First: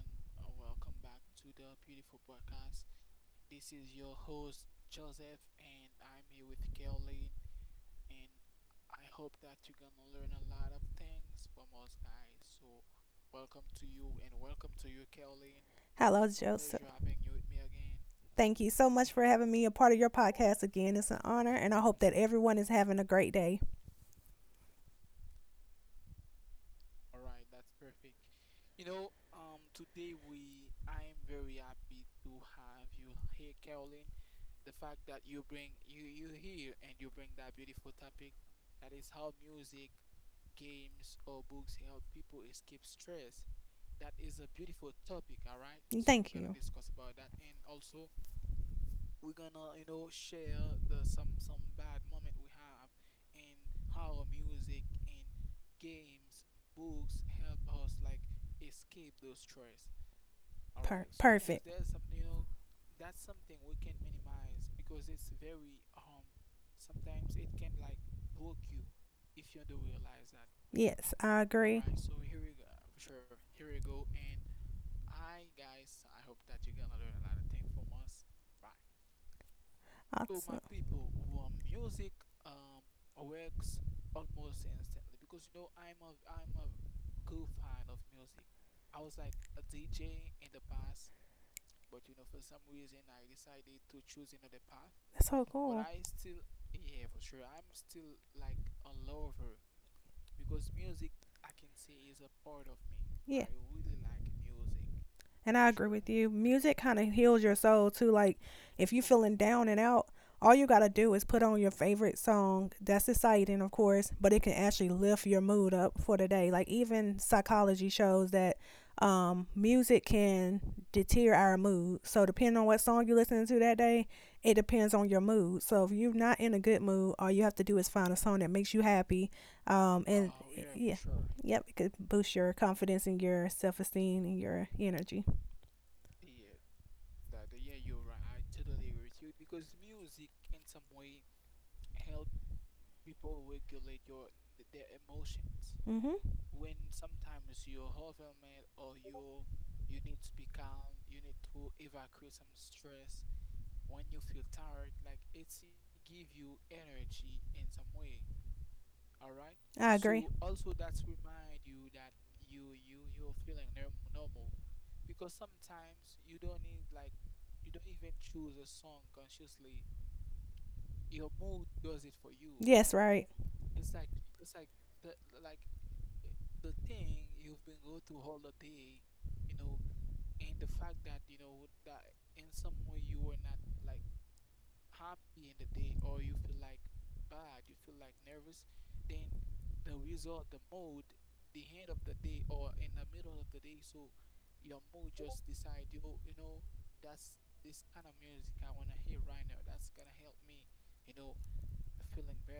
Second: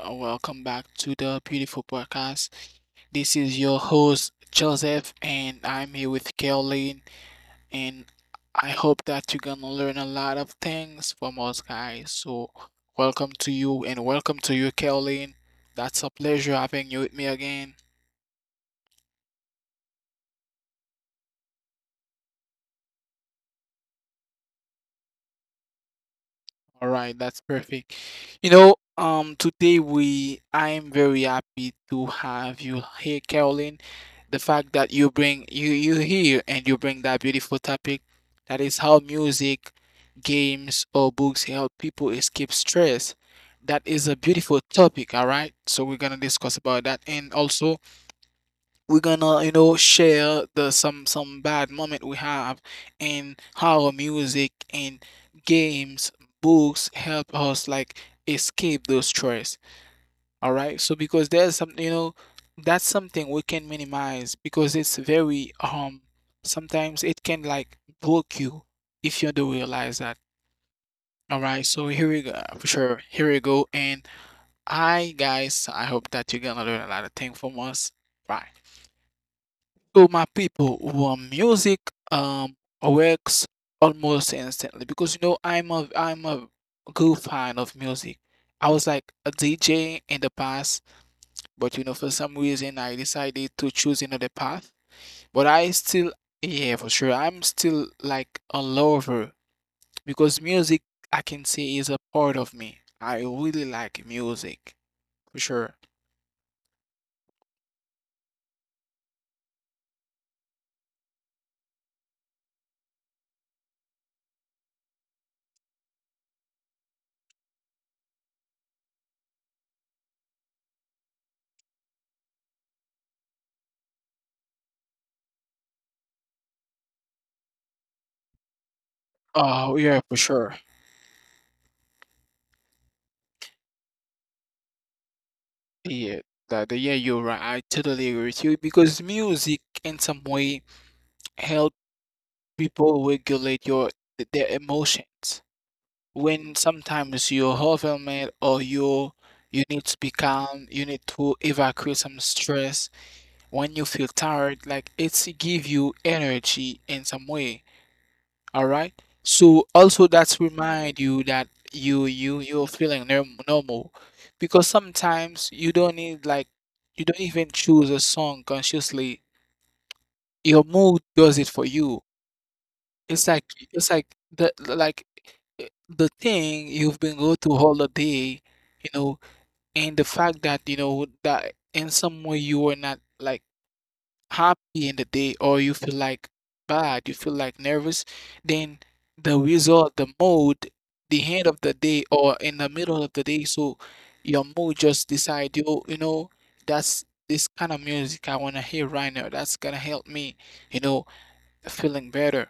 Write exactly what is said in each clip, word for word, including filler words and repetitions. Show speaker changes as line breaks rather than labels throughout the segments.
Uh, Welcome back to the beautiful podcast. This is your host Joseph, and I'm here with Caroline and I hope that you're gonna learn a lot of things from us guys. So welcome to you and welcome to you, Caroline. That's a
Hello,
pleasure
Joseph.
having you with me again.
Thank you so much for having me a part of your podcast again. It's an honor, and I hope that everyone is having a great day.
All right, that's perfect. You know, um, today we I am very happy to have you here, Caroline, the fact that you bring you you hear and you bring that beautiful topic, that is how music, games, or books help people escape stress. That is a beautiful topic. All right, so we're gonna
Thank you.
discuss about that, and also we're gonna, you know, share the some some bad moment we have and how music and games, books help us like escape those stress. All right. So
Per-
because there's
perfect.
some, you know, that's something we can minimize because it's very um sometimes it can like block you if you don't realize that.
Yes, I
All right.
agree.
So here we go. For sure. Here we go. And I guys, I hope that you're gonna learn a lot of things from us. Right. So my
Awesome.
people, well, music um works almost instantly because you know I'm a I'm a good fan of music. I was like a D J in the past. But you know, for some reason, I decided to choose another path.
That's so
But I
cool.
still, yeah, for sure, I'm still like a lover because music, I can say, is a part of me. I
Yeah.
really like music, for
And I
sure.
agree with you. Music kind of heals your soul too. Like if you're feeling down and out, all you got to do is put on your favorite song. That's exciting, of course, but it can actually lift your mood up for the day. Like even psychology shows that um, music can deter our mood. So depending on what song you're listening to that day, it depends on your mood. So if you're not in a good mood, all you have to do is find a song that makes you happy. Um, and
Oh, yeah, for
yeah.
sure.
Yep, it could boost your confidence and your self esteem and your energy.
Yeah, that, yeah, you're right. I totally agree with you because music, in some way, help people regulate your th- their emotions.
Mm-hmm.
When sometimes you're overwhelmed or you you need to be calm, you need to evacuate some stress. When you feel tired, like it's give you energy in some way. All right. So
I so
also
agree.
that's remind you that you you you're feeling norm normal, because sometimes you don't need like, you don't even choose a song consciously. Your mood does it for you.
Yes, right.
It's like it's like the the- like eh, the thing you've been go to all the day, you know, and the fact that you know that in some way you were not like happy in the day or you feel like bad, you feel like nervous, then the result, the mood, the end of the day or in the middle of the day, so your mood just decide, you you know, that's this kind of music I wanna hear right now. That's gonna help me, you know, feeling better.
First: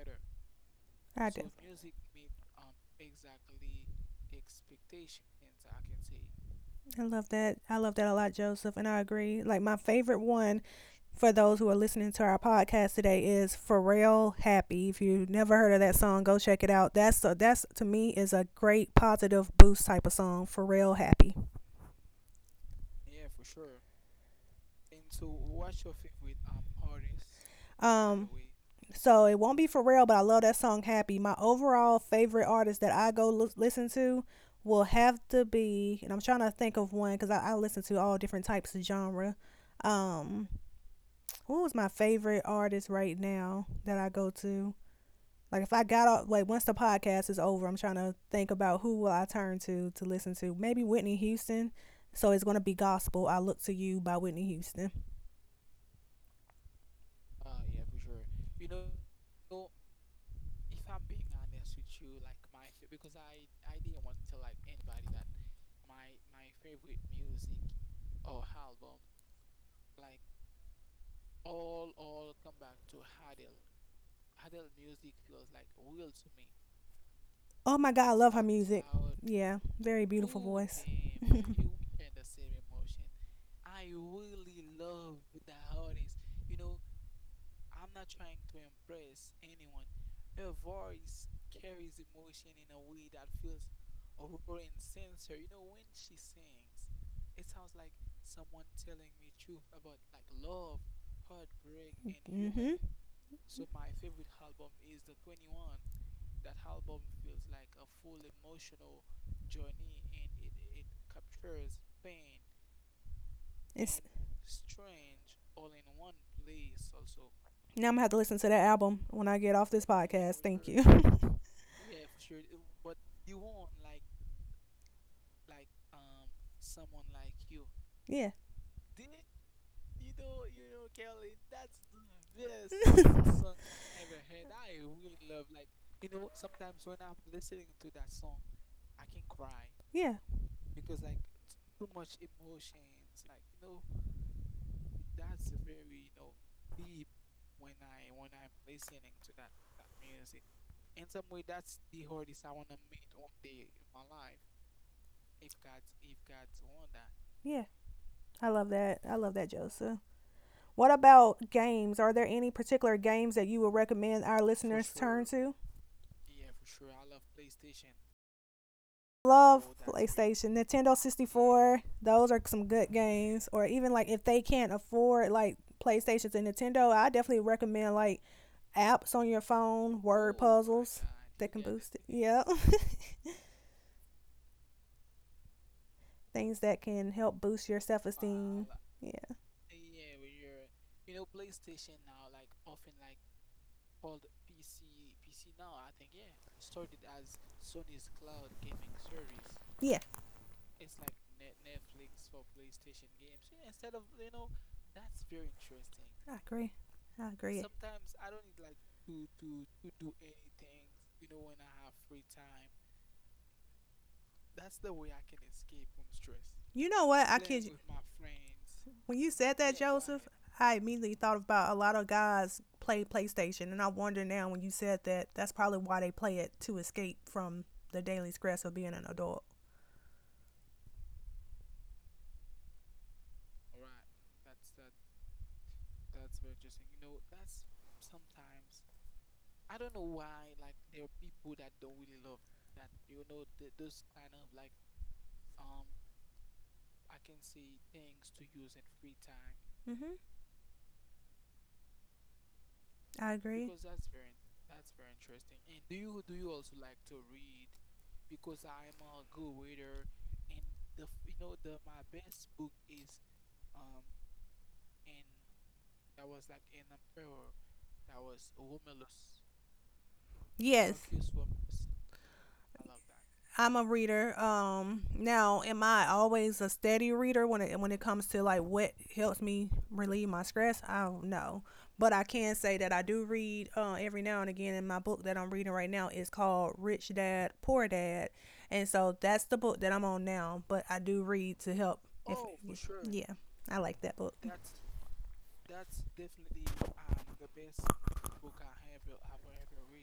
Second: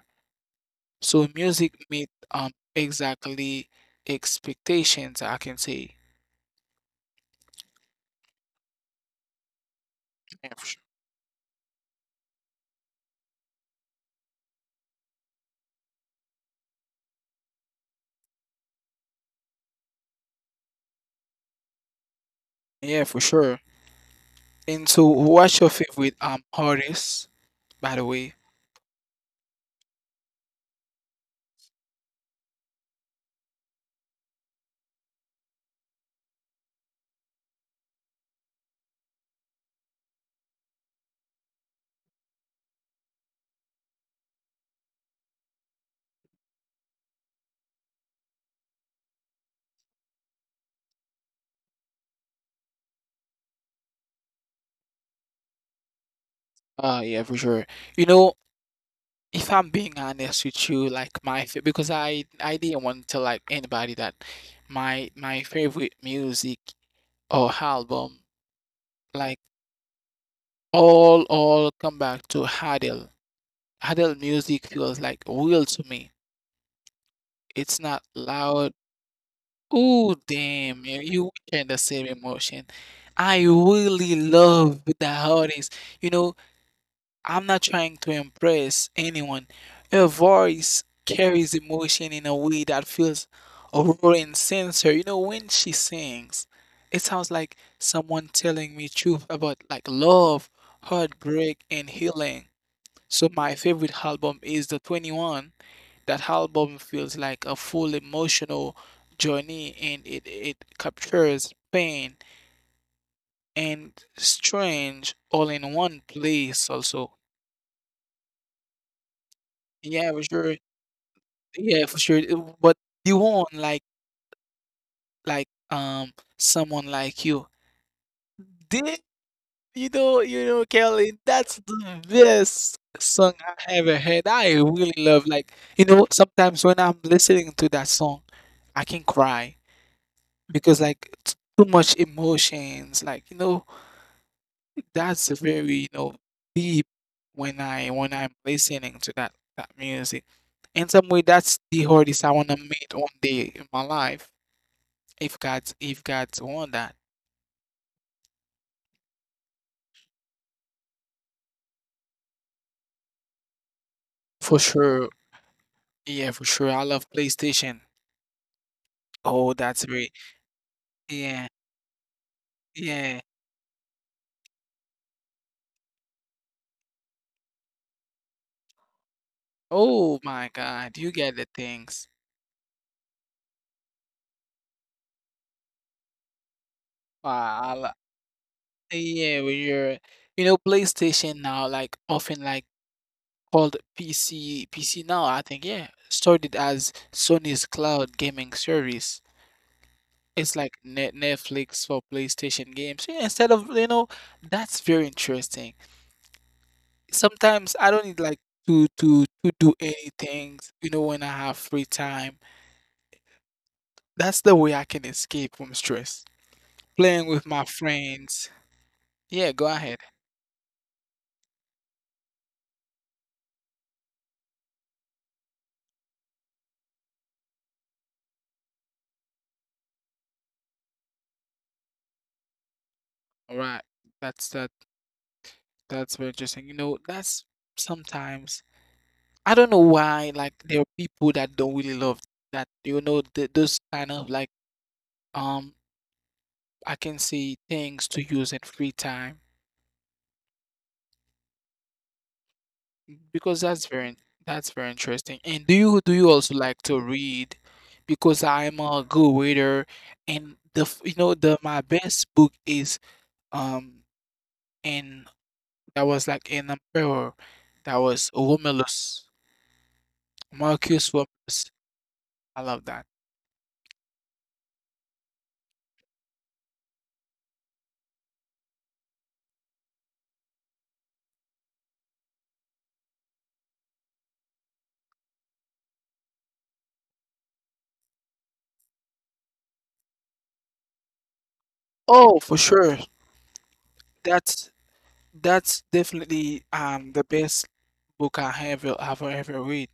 So
I do.
music meet um exactly expectations, I can say.
So I love that. I love that a lot, Joseph, and I agree. Like my favorite
Yeah,
one
for sure.
for those who are listening to our podcast today is Pharrell Happy. If you have never heard of that song, go check it out. That's a, that's to me is a great positive boost type of song. Pharrell Happy.
Yeah, for sure. And so what's your favorite um artist, by the
Um,
way?
so it won't be for real, but I love that song "Happy." My overall favorite artist that I go l- listen to will have to be, and I'm trying to think of one because I, I listen to all different types of genre. Um, who was my favorite artist right now that I go to? Like if I got off, like once the podcast is over, I'm trying to think about who will I turn to to listen to. Maybe Whitney Houston. So it's gonna be gospel. I look to you by Whitney Houston.
Uh, yeah, for sure. You know, if I'm being honest with you, like my fa- because I I didn't want to tell like anybody that my my favorite music or album, like all all come back to Hadel. Hadel music feels like real to me.
Oh my
It's
God, I
not
love her music.
loud.
Out. Yeah, very
Oh,
beautiful. Ooh, voice.
damn, man, you
And
share the
you
same emotion. I really love the artist. You know, I'm not trying to impress anyone. Her voice carries emotion in a way that feels raw and sincere. You know, when she sings, it sounds like someone telling me truth about like love,
and
heartbreak, and
heartbreak and you hmm
healing.
and
So my favorite album is the twenty-one. That album feels like a full emotional journey, and it, it captures pain
it's
and strange all in one place also.
now I'm gonna have to listen to that album when I get off this
Yeah, for
podcast.
sure.
Thank you.
Yeah, for sure. It- But you want like like um someone like you.
Yeah,
Did You know
you
you know Kelly, that's the best
just sung
song I ever heard.
every-
I really love like, you know, sometimes when I'm listening to that song I can cry,
yeah,
because like it's too much emotions, like you know, that's very, you know, deep. When i when i'm listening to that that music, in some way that's the artist I want to meet one day in my life, if god's if god's want that.
yeah. I love that. I love that, Joseph. What about games? Are there any particular games that you would recommend our
For
listeners
sure.
turn to?
Yeah, for sure, I love PlayStation. Oh,
Love
that's great.
PlayStation, Nintendo
Yeah.
sixty-four. Those are some good
Yeah.
games. Or even like if they can't afford like PlayStations and Nintendo, I definitely recommend like apps on your phone, word
Oh my
puzzles
god, you
that
get
can
the
boost it.
things.
Yeah. Things that can help boost your
Wow, I
self
lo-
esteem. Yeah.
yeah. When you're, you know, PlayStation now, like often like called P C P C Now, I think, yeah, started as Sony's cloud gaming service.
Yeah.
It's like Net Netflix for PlayStation games. Yeah, instead of, you know, that's very interesting.
I agree. I agree.
Sometimes I don't need like to to to do anything, you know, when I have free time. That's the way I can escape from stress.
You know what?
Playing
I
with
kid
my
you.
friends.
When you said
Yeah,
that,
go ahead.
Joseph, I immediately thought about a lot of guys play PlayStation, and I wonder now when you said that, that's probably why they play it to escape from the daily stress of being an adult.
All right. That's that that's very interesting. You know, that's sometimes, I don't know why, like there are people that don't really love that, you know, th those kind of like, um I can say, things to use in free time,
hmm I
because
agree.
that's very in- that's very interesting. And do you do you also like to read? Because I'm a good reader, and the f- you know the my best book is, um and that was like an emperor, that was Romulus,
Yes.
Marcus Romulus. I love that.
I'm a reader. Um, now, am I always a steady reader when it when it comes to like what helps me relieve my stress? I don't know, but I can say that I do read uh, every now and again. And my book that I'm reading right now is called Rich Dad Poor Dad, and so that's the book that I'm on now. But I do read to help. If,
Oh, for sure.
Yeah, I like that book.
That's That's definitely um the best book I have ever have ever read.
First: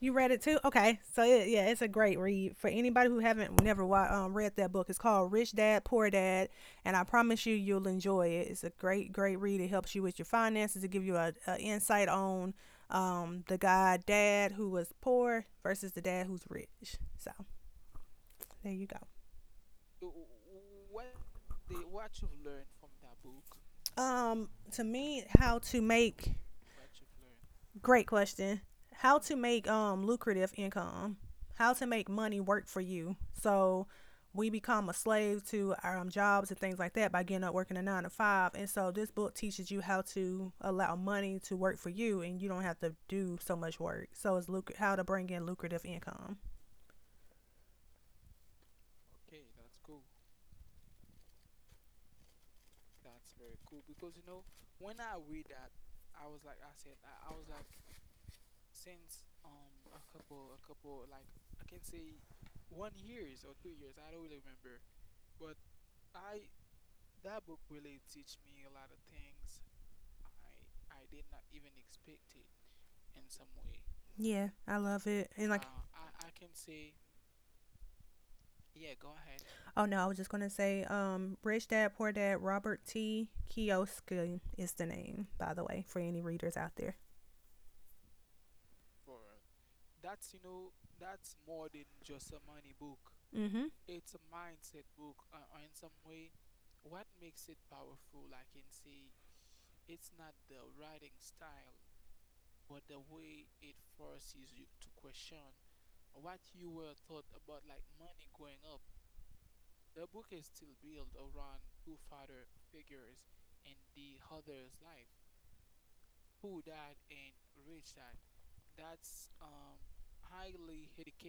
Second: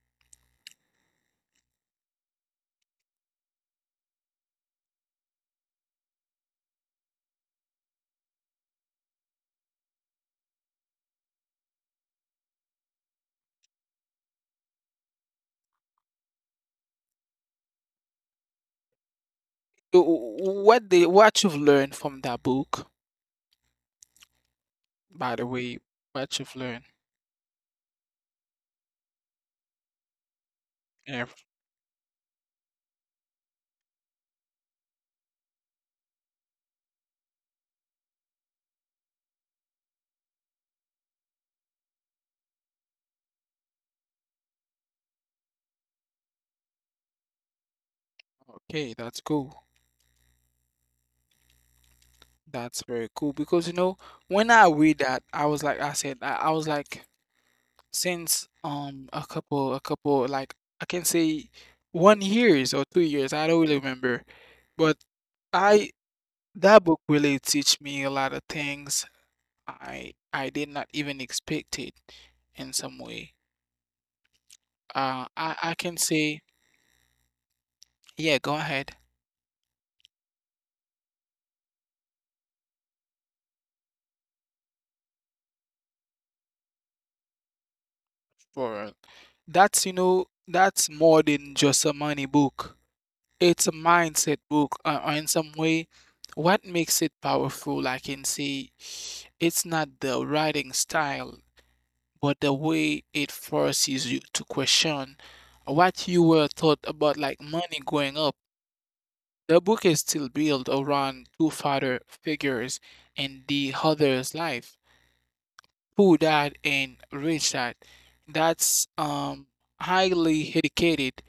You read it too? Okay. So it, yeah, it's a great read for anybody who haven't never wa- um, read that book. It's called Rich Dad Poor Dad, and I promise you, you'll enjoy it. It's a great, great read. It helps you with your finances. It gives you a, a insight on um, the guy dad who was poor versus the dad who's rich. So there you go.
Uh, What the what you've learned from that book,
Um, to me, how to
by the
make
way, what you've learned.
Great question. How to make um lucrative income? How
Yeah,
to make money work for you? So we become a slave to our um, jobs and things like that by getting up working a nine to five. And so this book teaches you how to allow money to work for you, and you don't have to do so much work. So it's luc- how to bring in lucrative income.
okay, that's cool. That's very cool because you know when I read that, I was like I said I, I was like since um a couple a couple, like I can say, one years or two years, I don't really remember, but I that book really teach me a lot of things. I I did not even expect it in some way.
Yeah, I love it. And
Uh,
like,
I I can say, yeah, go ahead.
oh no, I was just gonna say, um, Rich Dad Poor Dad Robert T. Kiyosaki is the name, by the way, for any readers out there.
For, that's, you know, that's more than just a money book.
Mm-hmm.
It's a mindset book, uh, uh, in some way. What makes it powerful, I can say, it's not the writing style, but the way it forces you to question what you were taught about like money growing up. The book is still built around two father figures in the other's life, poor dad and rich dad. That's um, highly educated,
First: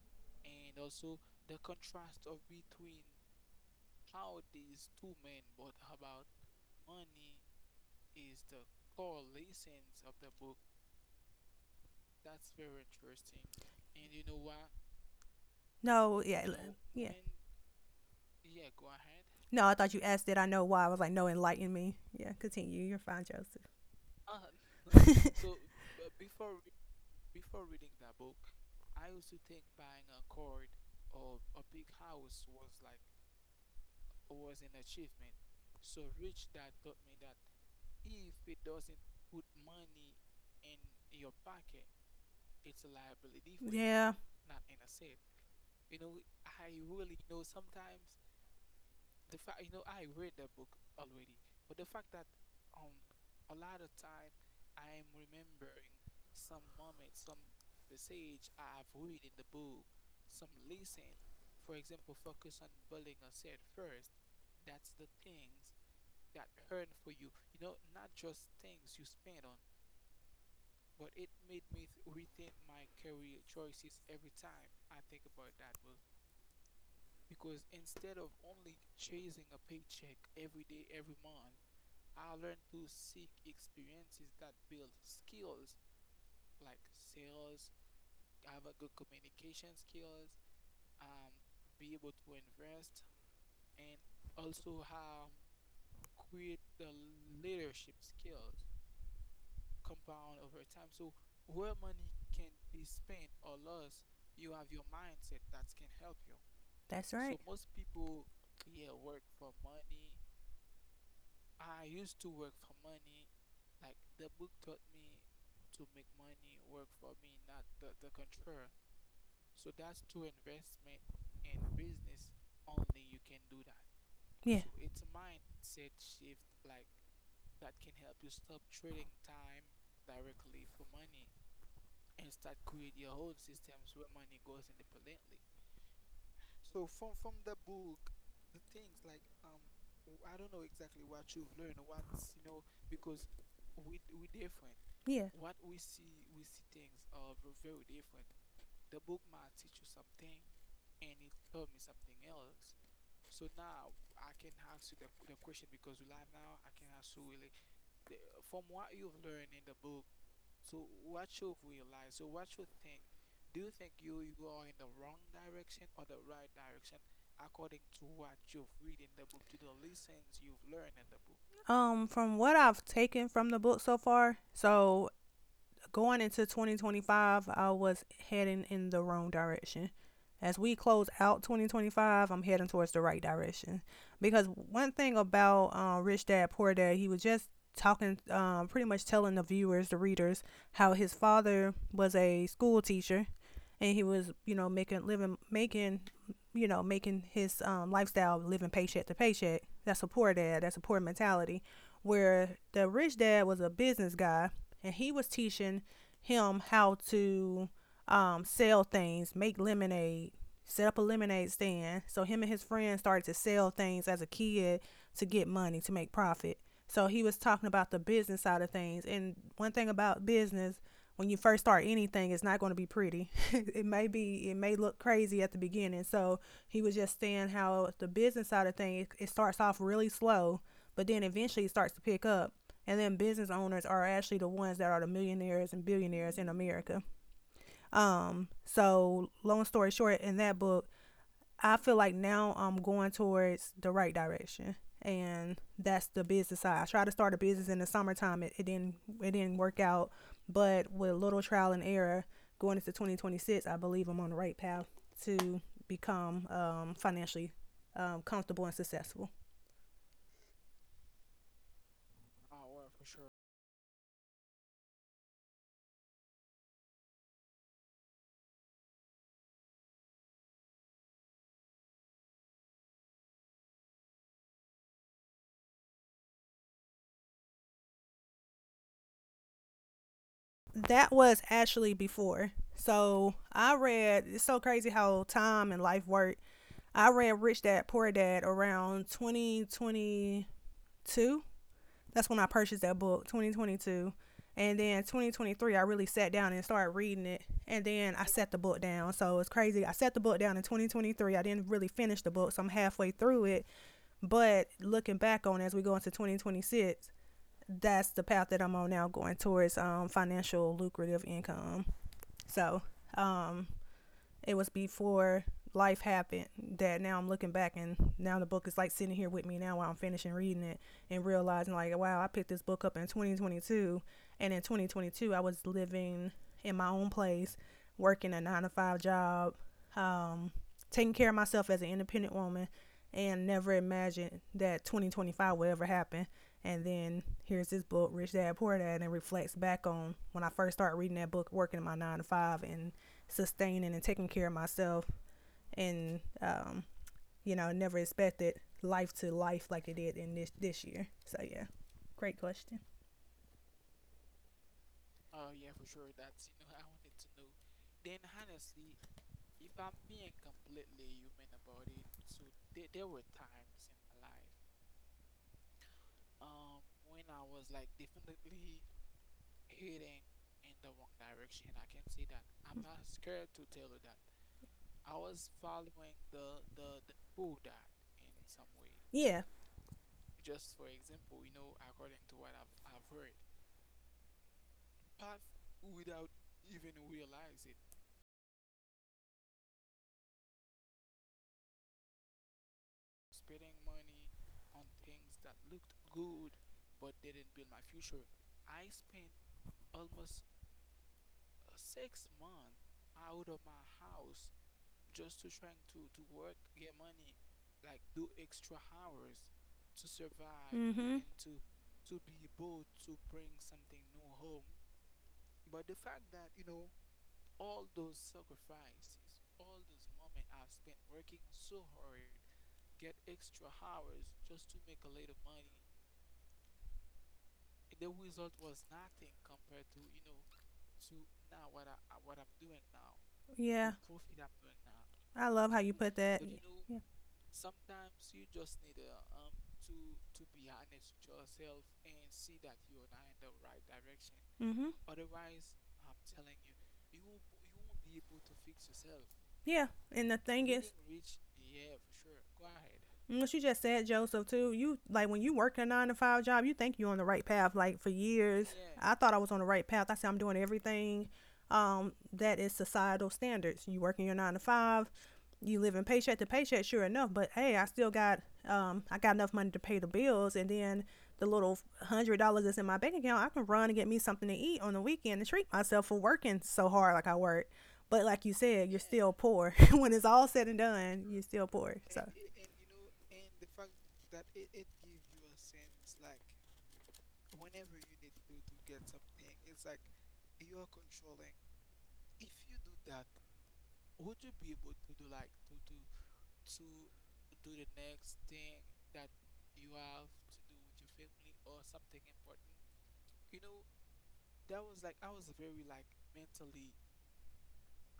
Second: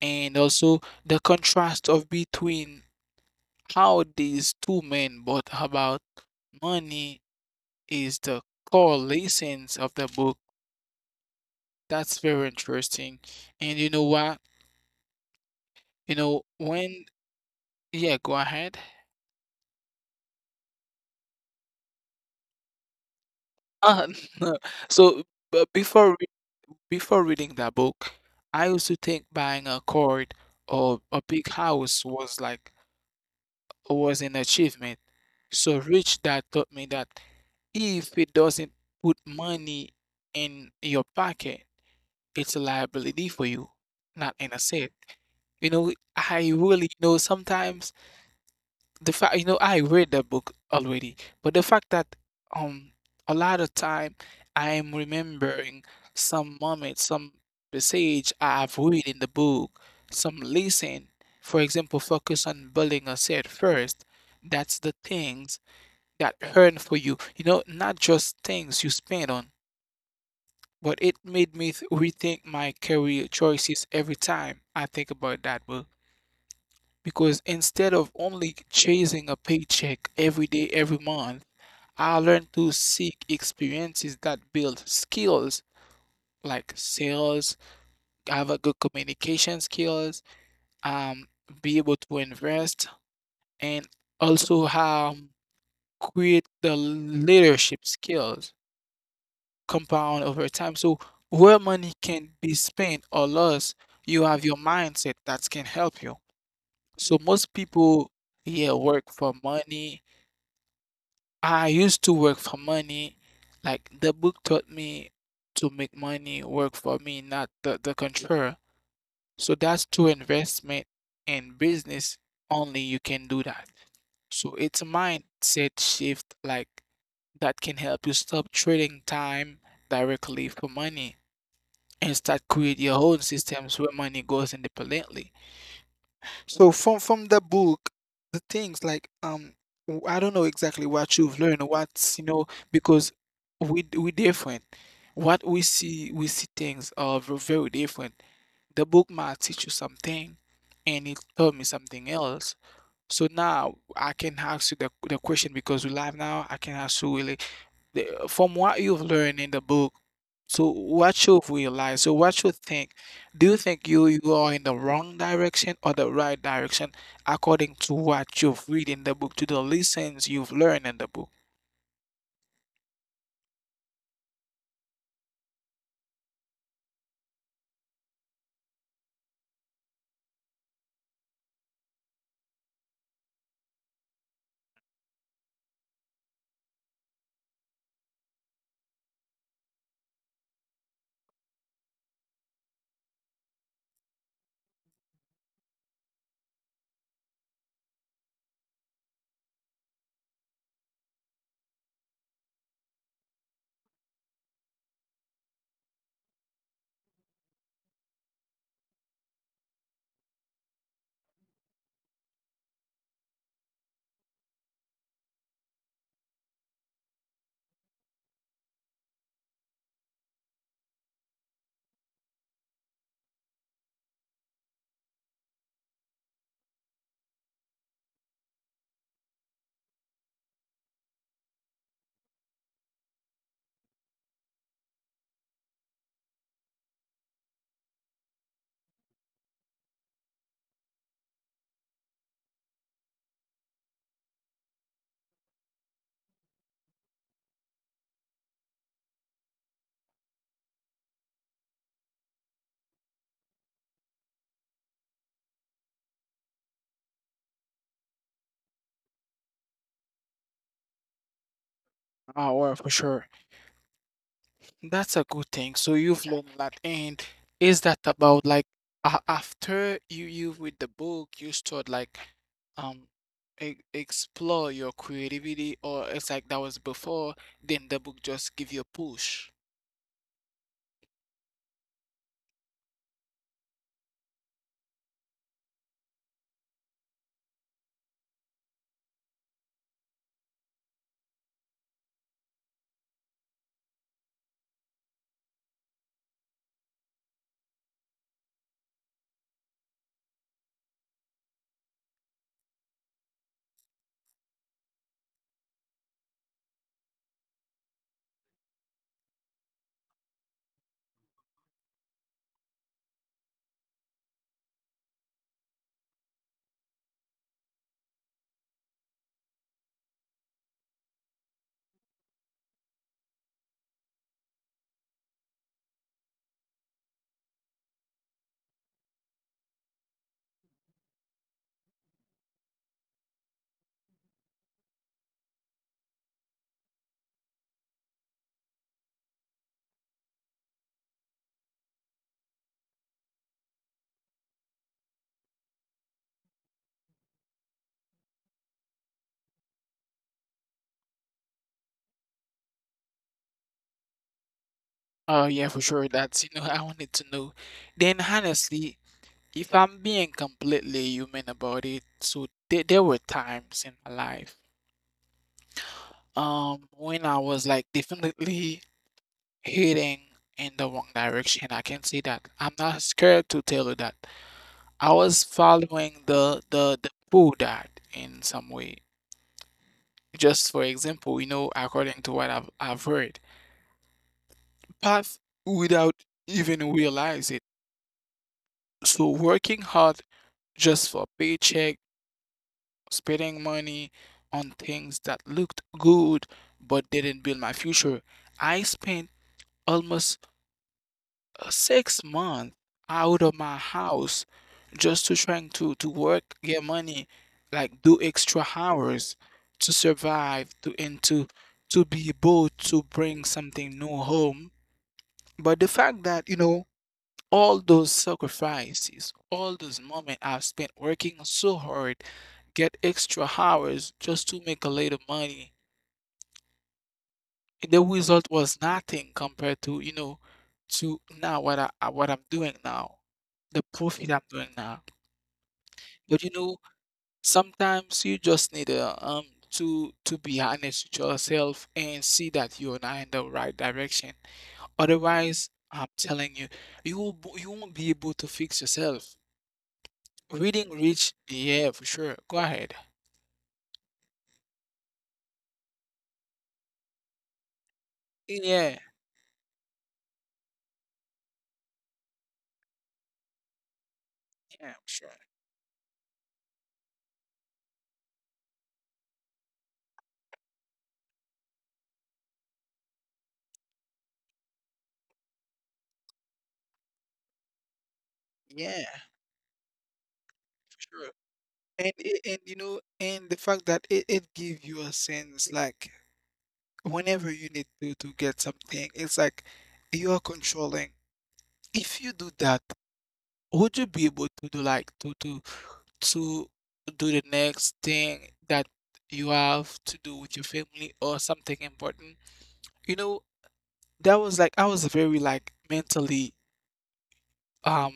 and also the contrast of between how these two men brought about money is the core lessons of the book. That's very interesting, and you know what?
No,
You
yeah,
know
l- yeah.
when? Yeah, go ahead.
No, I thought you asked that. I know why. I was like, no, enlighten me. Yeah, continue. You're fine, Joseph.
Uh, no. so, but before Before reading that book, I used to think buying a car or a big house was like was an achievement. So Rich Dad taught me that if it doesn't put money in your pocket, it's a liability for you,
Yeah,
not an asset. You know, I really, you know, sometimes the fact, you know, I read the book already, but the fact that um a lot of time I am remembering some moments, some passage I have read in the book, some lesson. For example, focus on building a set first. That's the things that earn for you. You know, not just things you spend on, but it made me th- rethink my career choices every time I think about that book. Because instead of only chasing a paycheck every day, every month, I learned to seek experiences that build skills like sales, have a good communication skills, um, be able to invest, and also um, create the leadership skills compound over time. So where money can be spent or lost, you have your mindset that can help you.
that's so
So
right.
most people, yeah, work for money. I used to work for money. Like the book taught me to make money work for me, not the, the contrary. So that's true investment and business. Only you can do that. So
Yeah.
it's a mindset shift like that can help you stop trading time directly for money and start create your own systems where money goes independently. So from from the book, the things like um w- I don't know exactly what you've learned, what's, you know, because we we different.
Yeah.
What we see, we see things are v- very different. The book might teach you something and it taught me something else. So now I can ask you the the question because we live now, I can ask you really the, from what you've learned in the book, so what you realize, so what you think, do you think you you are in the wrong direction or the right direction according to what you've read in the book, to the lessons you've learned in the book?
Um, from what I've taken from the book so far, so going into twenty twenty-five, I was heading in the wrong direction. As we close out twenty twenty-five, I'm heading towards the right direction. Because one thing about uh, Rich Dad Poor Dad, he was just talking, um, pretty much telling the viewers, the readers, how his father was a school teacher, and he was, you know, making living, making, you know, making his um, lifestyle living paycheck to paycheck. That's a poor dad. That's a poor mentality where the rich dad was a business guy and he was teaching him how to um, sell things, make lemonade, set up a lemonade stand. So him and his friends started to sell things as a kid to get money to make profit. So he was talking about the business side of things. And one thing about business, when you first start anything, it's not going to be pretty. It may be, it may look crazy at the beginning. So he was just saying how the business side of things, it starts off really slow, but then eventually it starts to pick up. And then business owners are actually the ones that are the millionaires and billionaires in America. Um, so long story short, in that book, I feel like now I'm going towards the right direction. And that's the business side. I tried to start a business in the summertime. It, it didn't it didn't work out. But with a little trial and error going into twenty twenty-six, I believe I'm on the right path to become um, financially um, comfortable and successful.
Oh, well, for sure. That's a good thing. So you've learned a lot. And is that about like a after you you read the book, you start like um e explore your creativity, or it's like that was before, then the book just give you a push.
That was actually before. So I read, it's so crazy how time and life work. I ran Rich Dad Poor Dad around twenty twenty-two. That's when I purchased that book, twenty twenty-two. And then twenty twenty-three, I really sat down and started reading it. And then I set the book down. So it's crazy. I set the book down in twenty twenty-three. I didn't really finish the book, so I'm halfway through it. But looking back on it as we go into twenty twenty-six, that's the path that I'm on now, going towards um, financial lucrative income. So it was before life happened that now I'm looking back and now the book is like sitting here with me now while I'm finishing reading it and realizing like wow I picked this book up in twenty twenty-two and in twenty twenty-two I was living in my own place working a nine to five job um taking care of myself as an independent woman and never imagined that twenty twenty-five would ever happen. And then here's this book Rich Dad Poor Dad and it reflects back on when I first started reading that book working in my nine to five and sustaining and taking care of myself and um, you know, never expected life to life like it did in this this year. So yeah. Great question.
Oh yeah, for sure. That's, you know, I wanted to know. Then honestly, if I'm being completely human about it, so there, there were times in my life, um, when I was like definitely heading in the wrong direction. I can say that. I'm not scared to tell you that. I was following the the the pull that in some way.
Yeah.
Just for example, you know, according to what I've I've heard, path without even realize it. So working hard just for paycheck, spending money on things that looked good but didn't build my future. I spent almost uh, six months out of my house just to trying to, to work, get money, like do extra hours to survive, to
hmm
and to to be able to bring something new home. But the fact that, you know, all those sacrifices, all those moments I've spent working so hard, get extra hours just to make a little money. The result was nothing compared to, you know, to now what I I- what I'm doing now, the
Yeah.
profit I'm doing now.
I love how you put
But you
that.
know, sometimes you just need uh, um to to be honest with yourself and see that you're not in the right direction.
Mm-hmm.
Otherwise, I'm telling you, you will, you won't be able to fix yourself.
Yeah. And the thing
Reading
is,
Rich, yeah, for sure. Go ahead.
what you just said, Joseph, too. You like when you work a nine to five job, you think you're on the right path. Like for years,
Yeah,
I thought I was on the right path. I said I'm doing everything um, that is societal standards. You work in your nine to
yeah, for
five,
sure.
you living paycheck to paycheck, sure enough. But hey, I still got um I got enough money to pay the bills, and then the little hundred dollars that's in my bank account, I can run and get me something to eat on the weekend to treat myself for working so hard like I work. But like you said, you're
Yeah,
still poor. When it's all said and
for sure.
done, you're still poor.
And
So
it, and you know, and the fact that it, it gives you a sense like whenever you need to to get something, it's like you are controlling. If you do that, would you be able to do like to to to do the next thing that you have to do with your family or something important? You know, that was like I was very like mentally. um.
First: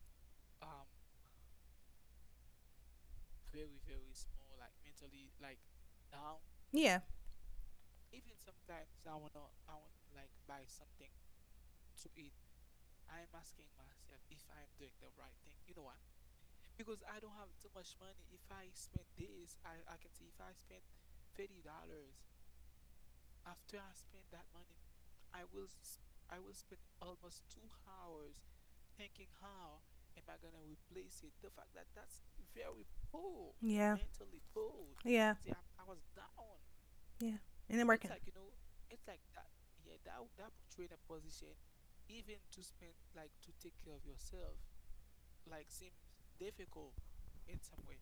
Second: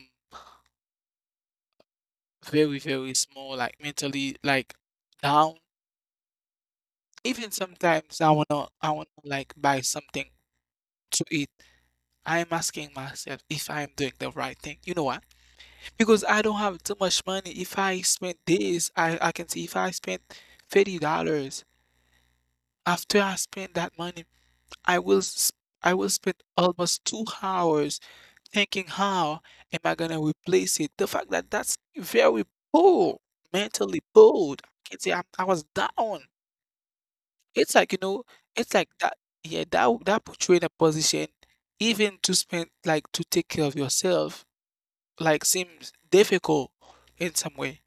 Very, very small, like mentally like down.
yeah,
Even sometimes I wanna I wanna like buy something to eat. I am asking myself if I am doing the right thing. You know why? Because I don't have too much money. If I spend this, I, I can see if I spend thirty dollars, after I spend that money, I will s- I will spend almost two hours thinking how am I gonna replace it. The fact that that's very poor,
yeah,
mentally bored. I can say I'm,
yeah,
I was down.
yeah. And
It's
then It's
like, you
working. It's
know, it's like that, yeah, that w that put you in a position even to spend like, to take care of yourself, like, seems difficult in some way.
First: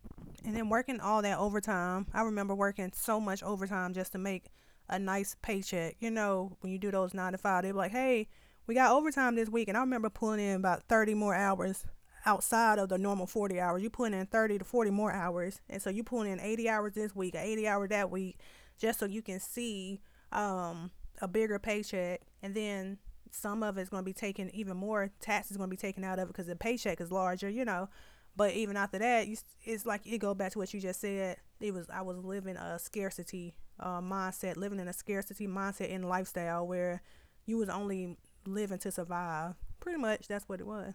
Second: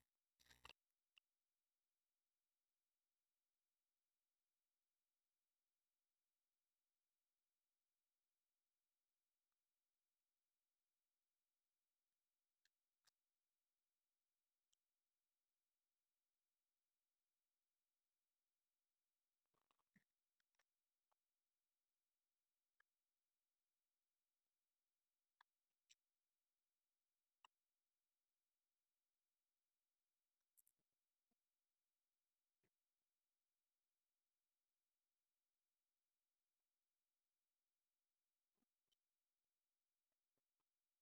And then working all that overtime. I remember working so much overtime just to make a nice paycheck. You know, when you do those nine to five, they're like, hey, we got overtime this week. And I remember pulling in about thirty more hours outside of the normal forty hours. You're putting in thirty to forty more hours. And so you're pulling in eighty hours this week, eighty hours that week, just so you can see um, a bigger paycheck. And then some of it's going to be taken. Even more tax is going to be taken out of it because the paycheck is larger, you know. But even after that, you, it's like it go back to what you just said. It was I was living a scarcity uh, mindset, living in a scarcity mindset and lifestyle where you was only living to survive. Pretty much, that's what it was.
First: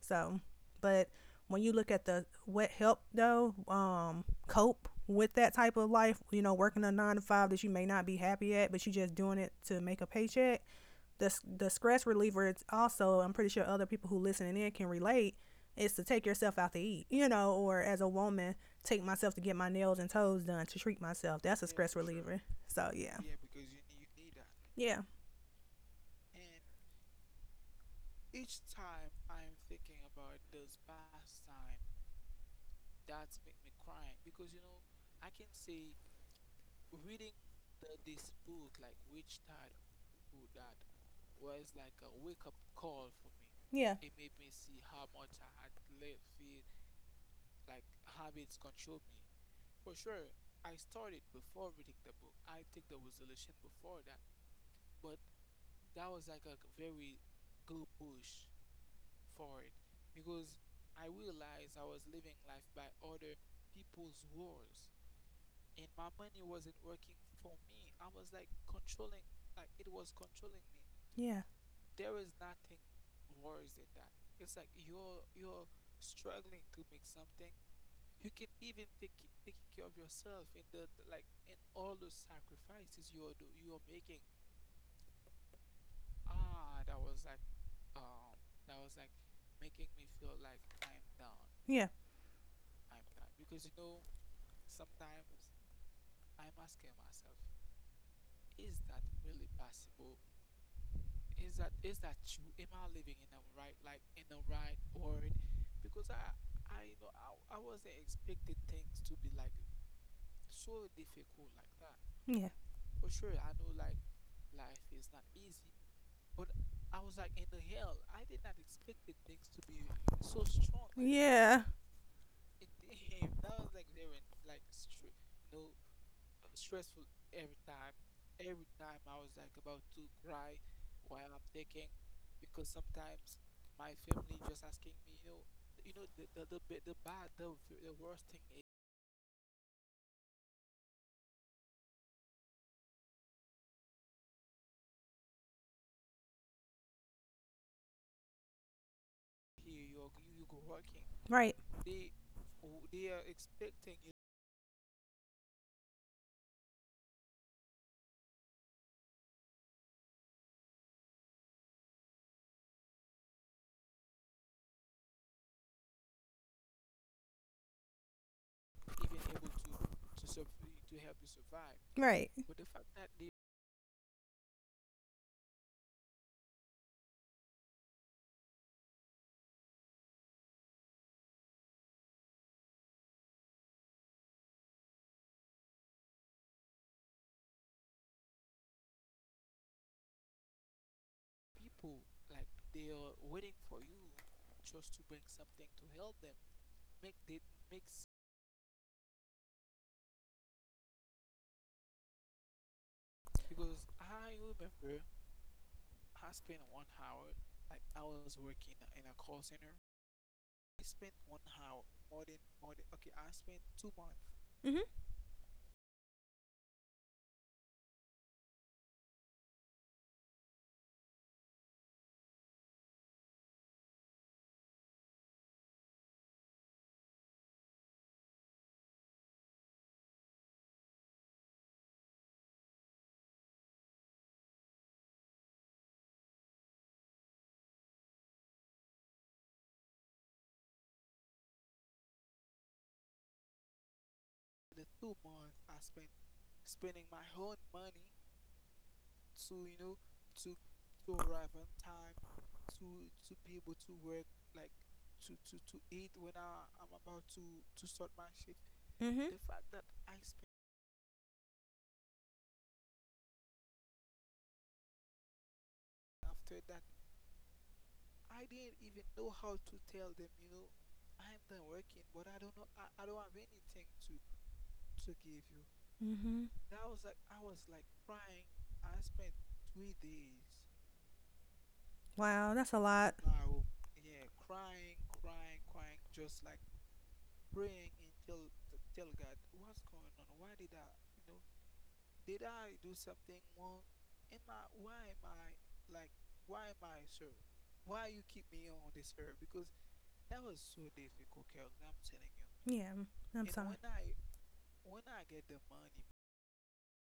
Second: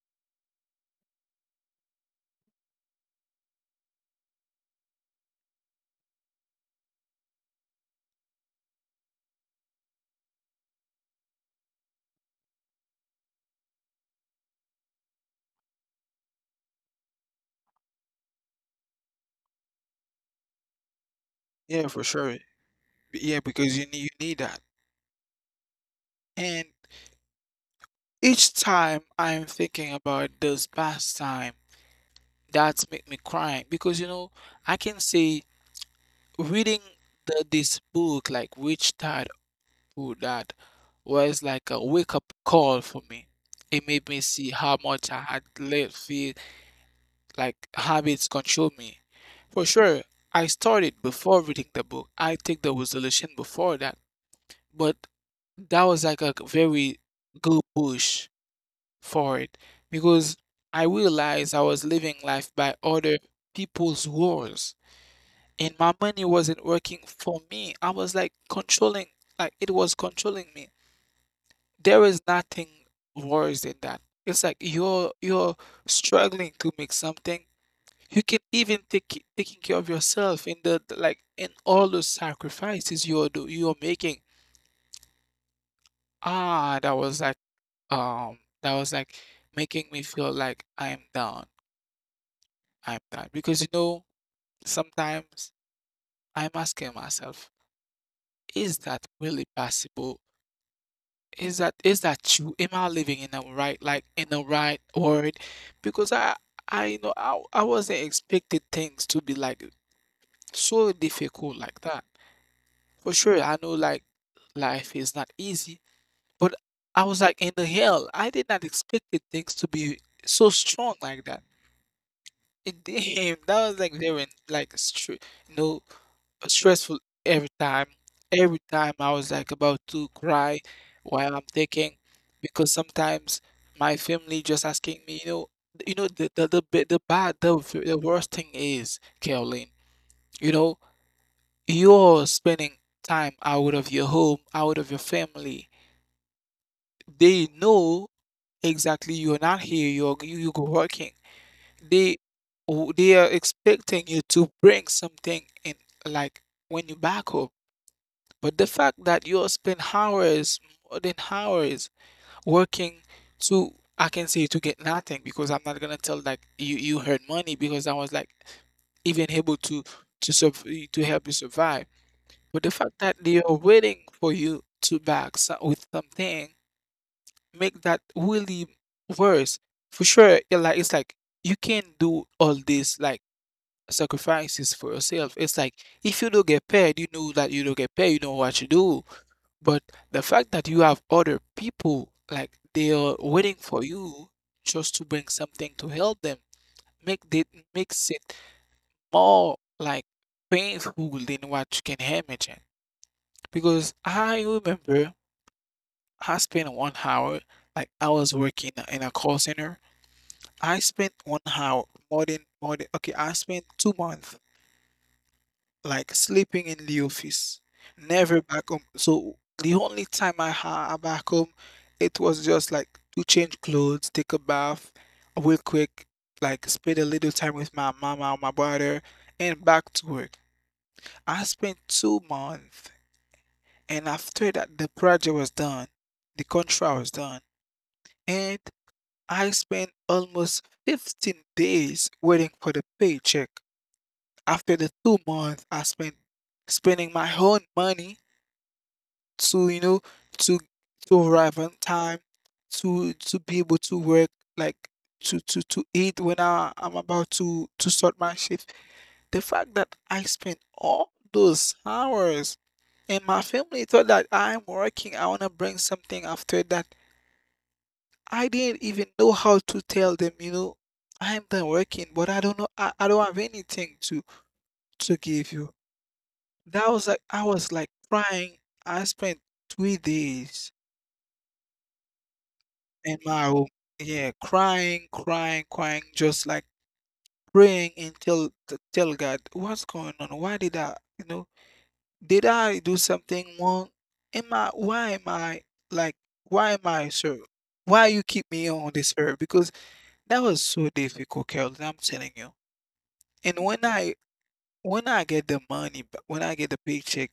So, but when you look at the what help though, um, cope with that type of life, you know, working a nine to five that you may not be happy at, but you just doing it to make a paycheck, the the stress reliever, it's also I'm pretty sure other people who listening in can relate, is to take yourself out to eat, you know, or as a woman take myself to get my nails and toes done to treat myself. That's a
Yeah,
stress
for sure.
reliever. So
B-
yeah.
Yeah, because you nee you need that.
Yeah,
And each time I'm thinking about this past time, that's make me crying because, you know, I can say reading the this book, like, Rich Dad Poor Dad was like a wake-up call for me.
yeah,
It made me see how much I had lived like habits control me. For sure, I started before reading the book. I take the resolution before that, but that was like a very good push for it because I realized I was living life by other people's rules and my money wasn't working for me. I was like controlling, like it was controlling me.
yeah.
There is nothing worse than that. It's like you're you're struggling to make something. You can even take taking care of yourself in the the- like in all those sacrifices you're do you're making. Ah, that was like um that was like making me feel like I am down.
Yeah,
I'm down because you know sometimes I'm asking myself, is that really possible? Is that is that true? Am I living in the right, like in the right world? Because I I you know I I wasn't expecting things to be like so difficult like that.
yeah,
For sure, I know like life is not easy, but I was like, in the hell, I did not expect the things to be so strong like that.
yeah, that.
And damn, that was like very like stre- you know, stressful every time. Every time I was like about to cry while I'm thinking, because sometimes my family just asking me, you know, you know the the the, bi- the bad the, the worst thing is, Caroline, you know. You're spending time out of your home, out of your family. They know exactly you're not here, you're you, you go working.
Right,
They w- they are expecting you to bring something in like when you back home. But the fact that you spend hours, more than hours working to, I can say, to get nothing because I'm not gonna tell like you you earn money because I was like even able to to surv to help you survive.
right.
But the fact that they are waiting for you to back so- with something make that really worse. For sure, yeah, like it's like you can't do all these like sacrifices for yourself. It's like if you don't get paid, you know that you don't get paid, you know what you do. But the fact that you have other people like they are waiting for you just to bring something to help them make it makes it more like painful than what you can imagine. Because I remember I spent one hour, like I was working in a call center. I spent one hour more than more than okay, I spent two months
Mhm.
like sleeping in the office, never back home. So the only time I had back home, it was just like to change clothes, take a bath, real quick, like spend a little time with my mama or my brother, and back to work. I spent two months, and after that, the project was done, the contract was done. And. I spent almost fifteen days waiting for the paycheck. After the two months, I spent spending my own money to, you know, to to arrive on time, to to be able to work, like to to to eat when I I'm about to to start my shift. The
Mhm.
fact that I spent all those hours and my family thought that I'm working, I wanna bring something after that. I didn't even know how to tell them, you know, I'm done working, but I don't know, I, I don't have anything to to give you.
Mhm.
That was like I was like crying. I spent three days
Wow, that's a
in
lot.
my room, yeah, crying, crying, crying, just like praying and tell to tell God what's going on. Why did I, you know, did I do something wrong? Am I? Why am I like? Why am I so? Why you keep me on this earth? Because that was so difficult, Carol. I'm telling you.
Yeah,
And
I'm
when
sorry.
I when I get the money, ba- when I get the paycheck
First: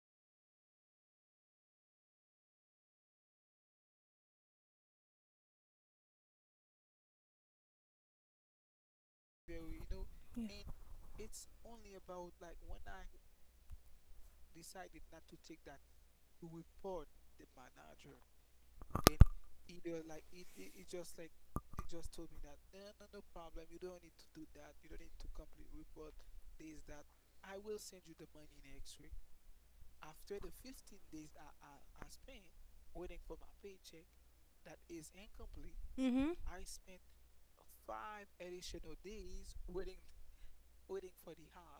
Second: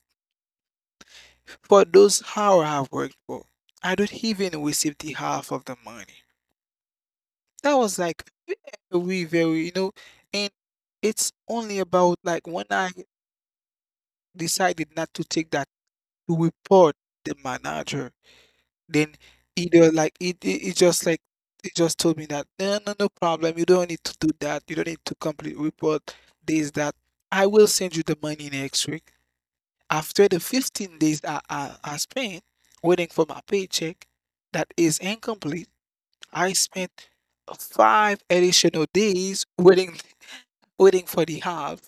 for those hours I've worked for, I don't even receive the half of the money. That was like very, very, you know, and
Yeah.
it's only about like when I decided not to take that to report the manager, then either like it, it, it just like it just told me that no, no, no problem. You don't need to do that. You don't need to complete report this, that. I will send you the money next week. After the fifteen days I, I, I spent waiting for my paycheck that is incomplete,
Mm. Mhm.
I spent five additional days waiting waiting for the half.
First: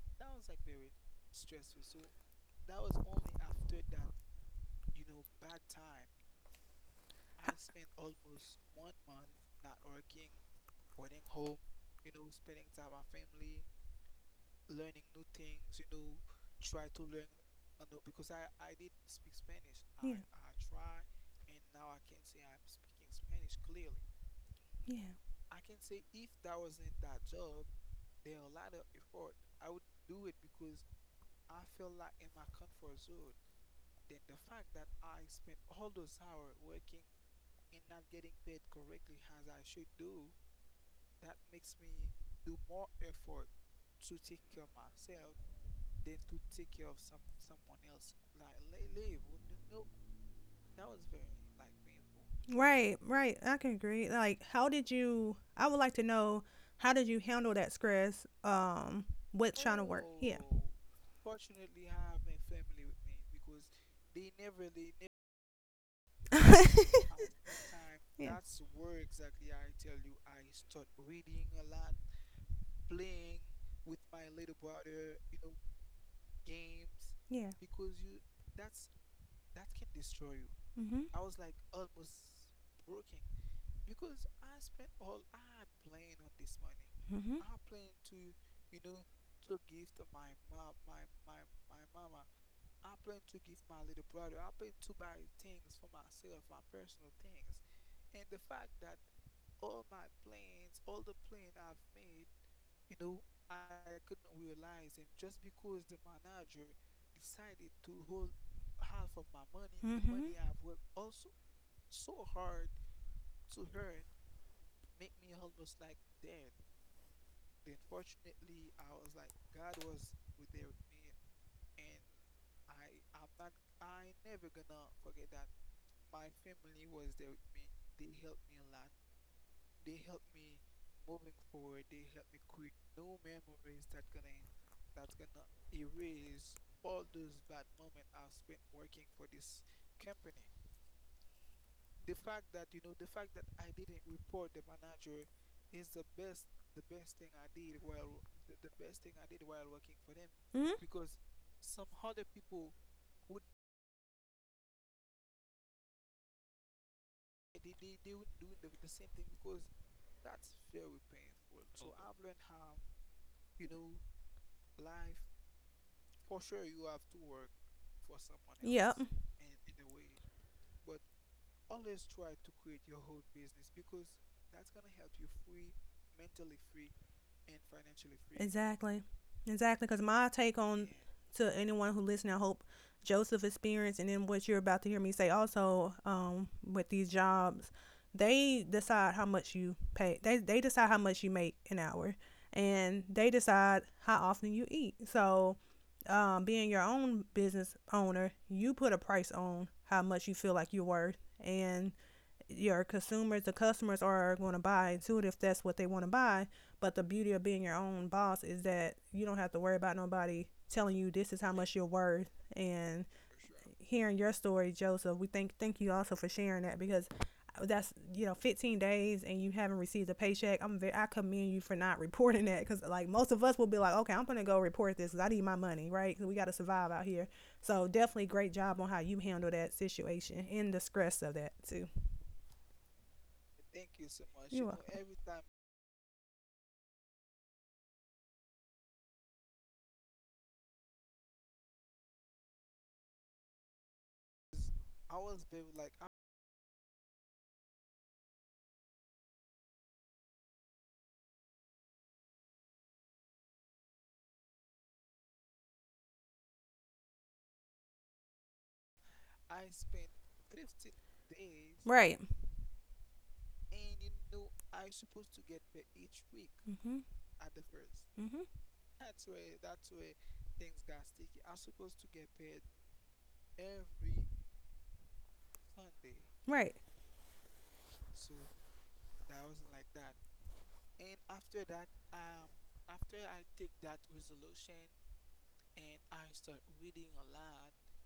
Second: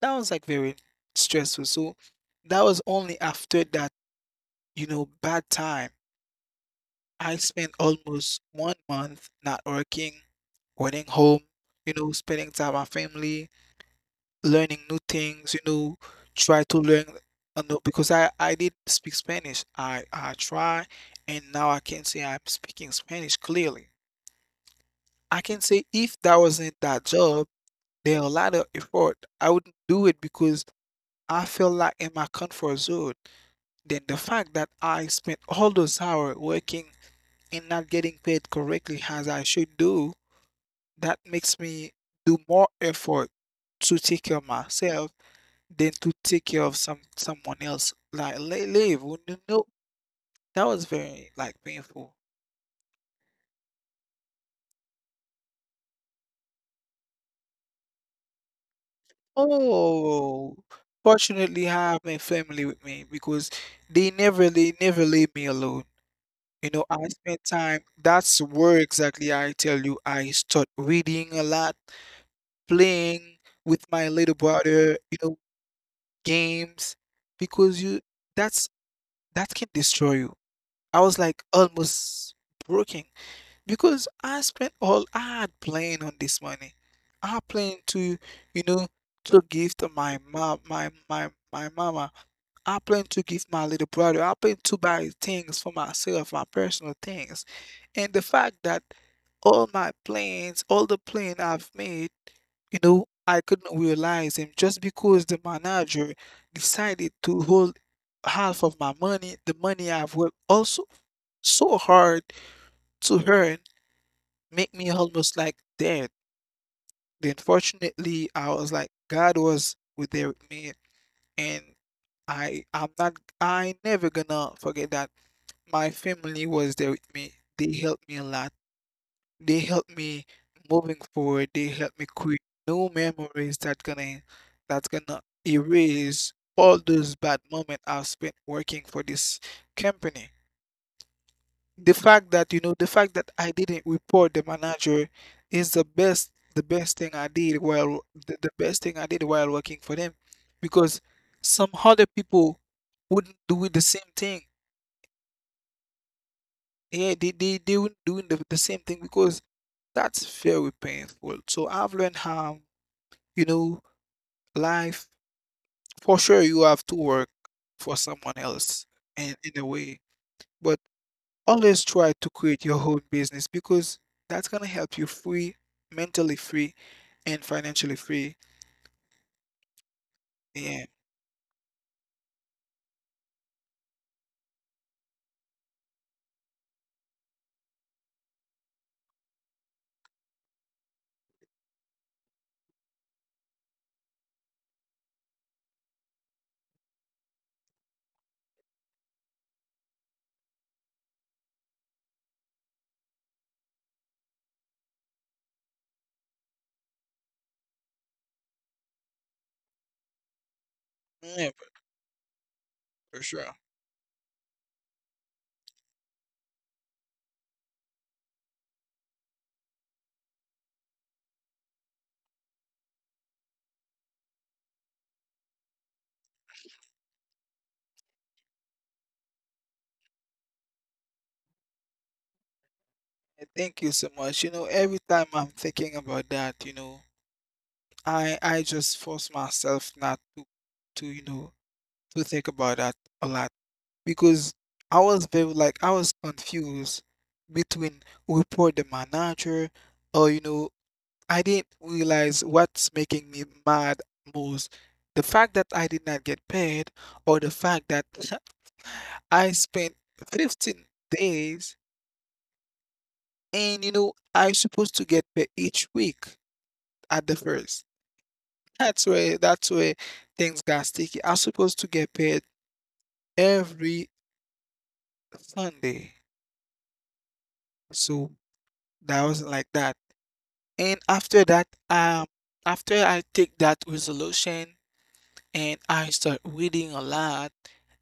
That was like very stressful. So that was only after that, you know, bad time. I spent almost one month not working, running home, you know, spending time with my family, learning new things, you know, try to learn, uh, no, because I, I did speak Spanish. I,
Yeah.
I try, and now I can say I'm speaking Spanish clearly.
Yeah.
I can say if that wasn't that job, there are a lot of effort. I wouldn't do it because I feel like in my comfort zone. Then the fact that I spent all those hours working and not getting paid correctly as I should do, that makes me do more effort to take care of myself than to take care of some someone else. Like li- live, well, no, no, that was very like painful.
Right, right. I can agree. Like, how did you? I would like to know, how did you handle that stress? Um, with trying to work. Yeah.
Oh, fortunately, I have my family with me because they never they never leave me alone.
Oh, time.
You know, I spend time.
Yeah.
That's where exactly I tell you I start reading a lot, playing with my little brother. You know, games
Yeah.
because you that's that can destroy you. I
Mhm.
was like almost broken. Because I spent all I had planned on this money. I
Mhm.
planned to, you know, to give to my mom, my my my mama. I planned to give my little brother. I planned to buy things for myself, my personal things. And the fact that all my plans, all the plan I've made, you know, I couldn't realize him just because the manager decided to hold half of my money, the money
Mhm.
I've worked also so hard to earn make me almost like dead. Then fortunately, I was like, God was with there with me, and I I'm not I never gonna forget that my family was there with me. They helped me a lot. They helped me moving forward. They helped me create new memories that gonna that's gonna erase all those bad moments I've spent working for this company. the fact that you know the fact that I didn't report the manager is the best the best thing I did while the, the best thing I did while working for them.
Mhm.
Because some other people wouldn't do the same thing, yeah, they they, they wouldn't do the, the same thing because that's very painful. So I've learned how you know life, for sure, you have to work for someone else
Yep.
in, in a way, but always try to create your own business, because that's gonna help you free, mentally free, and financially free.
Exactly. Exactly. Because my take on. Yeah.
Yeah.
To anyone who listening, I hope Joseph experience and then what you're about to hear me say also, um, with these jobs, they decide how much you pay. They, they decide how much you make an hour, and they decide how often you eat. So, um, being your own business owner, you put a price on how much you feel like you're worth, and your consumers, the customers, are going to buy into it if that's what they want to buy. But the beauty of being your own boss is that you don't have to worry about nobody telling you this is
Yeah,
how
for
much you're worth. And
for sure.
hearing your story, Joseph, we thank thank you also for sharing that, because that's, you know, fifteen days and you haven't received a paycheck. I'm very, I commend you for not reporting that, because like most of us will be like, okay, I'm gonna go report this because I need my money, right? Because we got to survive out here. So definitely great job on how you handle that situation and the stress of that too.
Yeah, thank you so much. You know, every time I'm thinking about that, you know, I I just force myself not to to you know to think about that a lot, because I was very, like, I was confused between, report the manager, or you know I didn't realize what's making me mad most, the fact that I did not get paid, or the fact that I spent fifteen days.
Right.
And you know I'm supposed to get paid each week
Mhm.
at the first.
Mhm.
That's where that's where things got sticky. I was supposed to get paid every Sunday,
Right.
so that wasn't like that. And after that, um, after I take that resolution, and I start reading a lot,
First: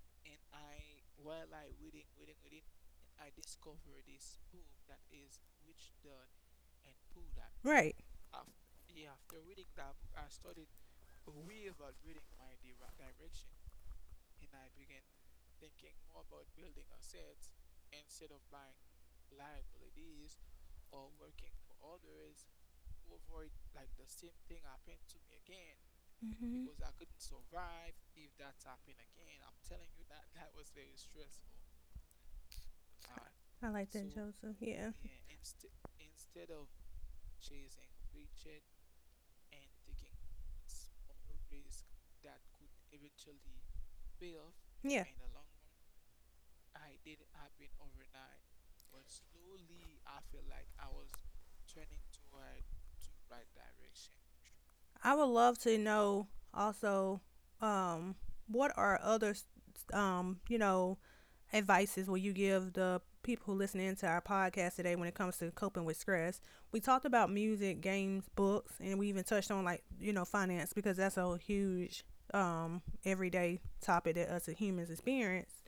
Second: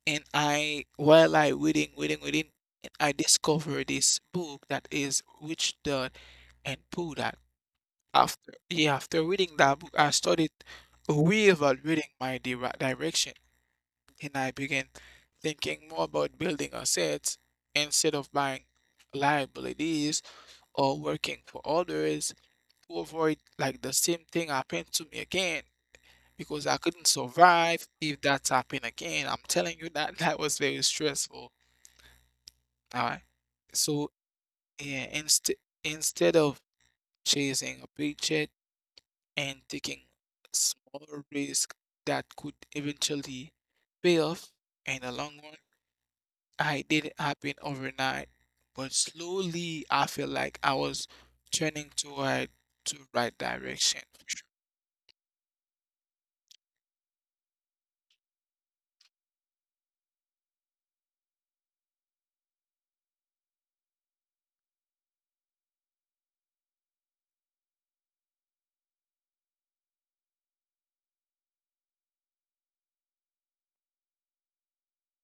and I while I reading, reading, reading, and I discover this book that is Rich Dad and Poor Dad.
Right.
After yeah, after reading that book, I started reevaluating my dire direction. And I began thinking more about building assets instead of buying liabilities or working for others, to avoid like the same thing happened to me again, because
Mhm.
I couldn't survive if that happened again. I'm telling you that that was very stressful. All right.
I like
So,
Joseph. Yeah.
yeah, inst- instead of chasing a paycheck and taking small risk that could eventually pay off
Yeah.
in the long run. I didn't happen overnight, but slowly I feel like I was turning toward to right direction, for sure.
I would love to know also, um, what are other, um, you know, advices will you give the people who listen into our podcast today when it comes to coping with stress? We talked about music, games, books, and we even touched on, like, you know, finance, because that's a huge, um, everyday topic that us as humans experience.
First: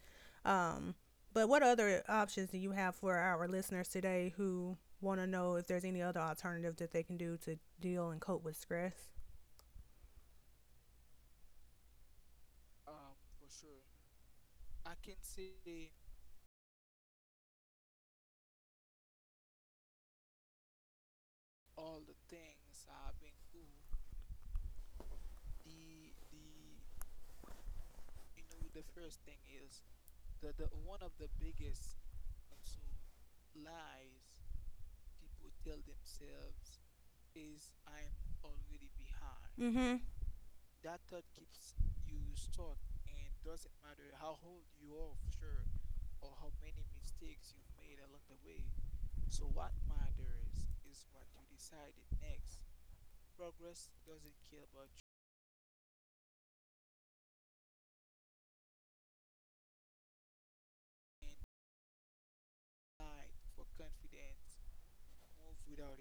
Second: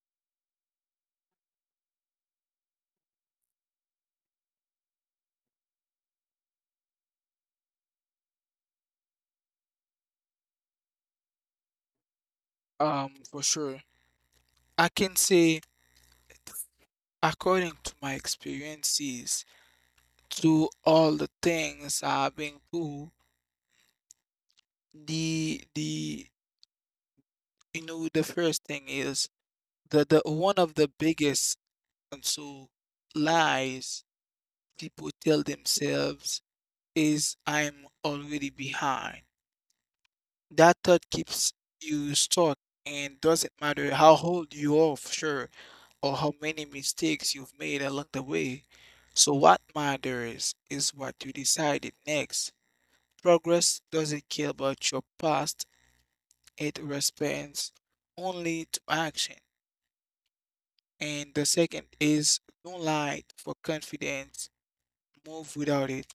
Um, but what other options do you have for our listeners today who want to know if there's any other alternative that they can do to deal and cope with stress?
Um, for sure. I can say, according to my experiences, to all the things I've been through, The the you know the first thing is the the one of the biggest and so lies people tell themselves is, I'm already behind.
Mm-hmm.
That thought keeps you stuck, and doesn't matter how old you are, for sure, or how many mistakes you've made along the way. So what matters is what you decided next. Progress doesn't care about your past, it responds only to action. And the second is, don't lie for confidence, move without it.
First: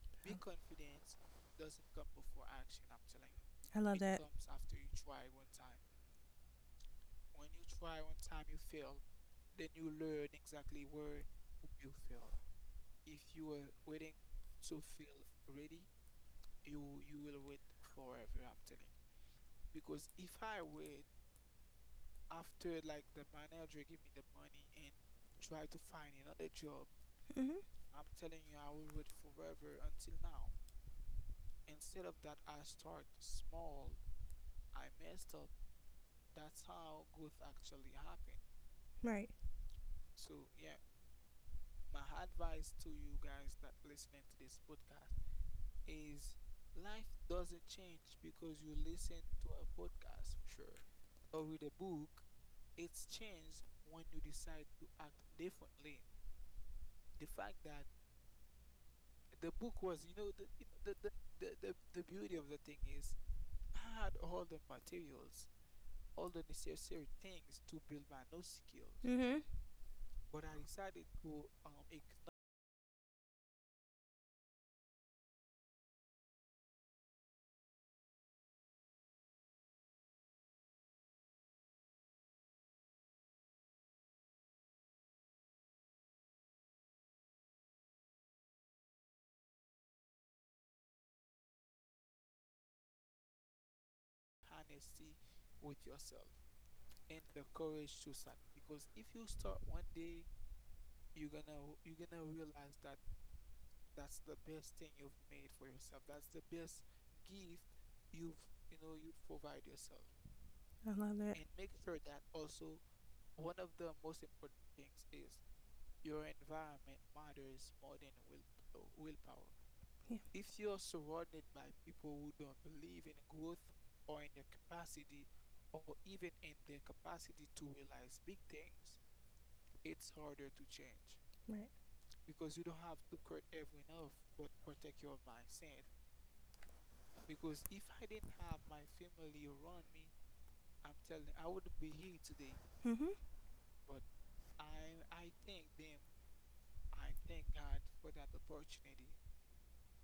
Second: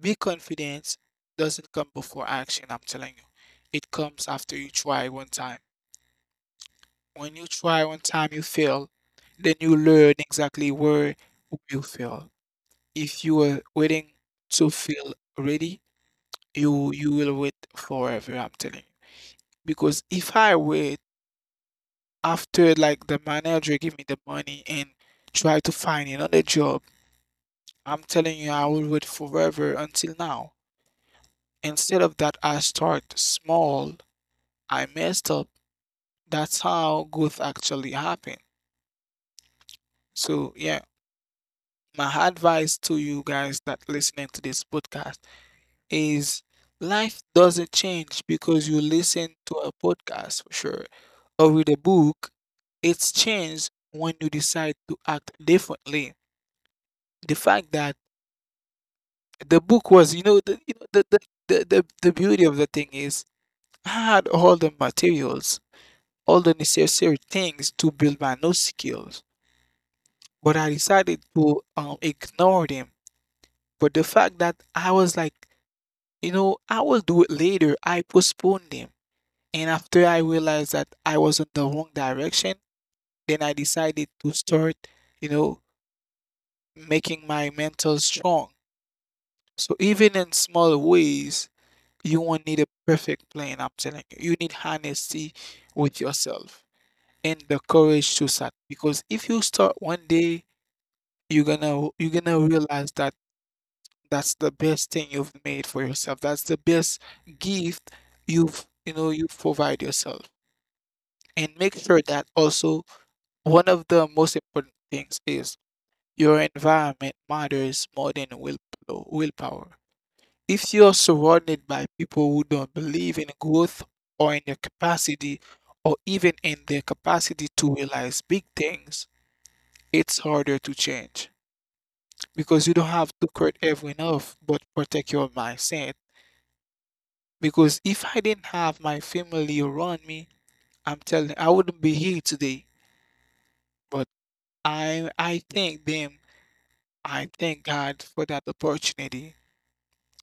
Be confident doesn't come before action, I'm telling you.
I
It
love that.
comes after you try one time. When you try one time, you fail, then you learn exactly where you fail. If you are waiting to feel ready, you you will wait forever, I'm telling you. Because if I wait after like the manager give me the money and try to find another job,
Mm-hmm.
I'm telling you, I will wait forever until now. Instead of that, I start small. I messed up. That's how growth actually happened.
Right.
So, yeah, my advice to you guys that listening to this podcast is, life doesn't change because you listen to a podcast, for sure, or read a book. It's changed when you decide to act differently. The fact that the book was, you know, the, you know, the, the, the, the the beauty of the thing is, I had all the materials, all the necessary things to build my new skills,
Mm-hmm.
but I decided to um, ignore them. But the fact that I was like, you know, I will do it later, I postponed them. And after I realized that I was in the wrong direction, then I decided to start, you know, making my mental strong. So even in small ways, you won't need a perfect plan, I'm telling you. You need honesty with yourself, and the courage to start. Because if you start one day, you're gonna you're gonna realize that that's the best thing you've made for yourself, that's the best gift you've you know you provide yourself.
I
And
love that.
make sure that also, one of the most important things is, your environment matters more than will willpower.
Yeah.
If you're surrounded by people who don't believe in growth, or in your capacity, or even in their capacity to realize big things, it's harder to change,
Right.
because you don't have to cut everyone off, but protect your mindset. Because if I didn't have my family around me, I'm telling I wouldn't be here today.
Mm-hmm.
But I I thank them. I thank God for that opportunity.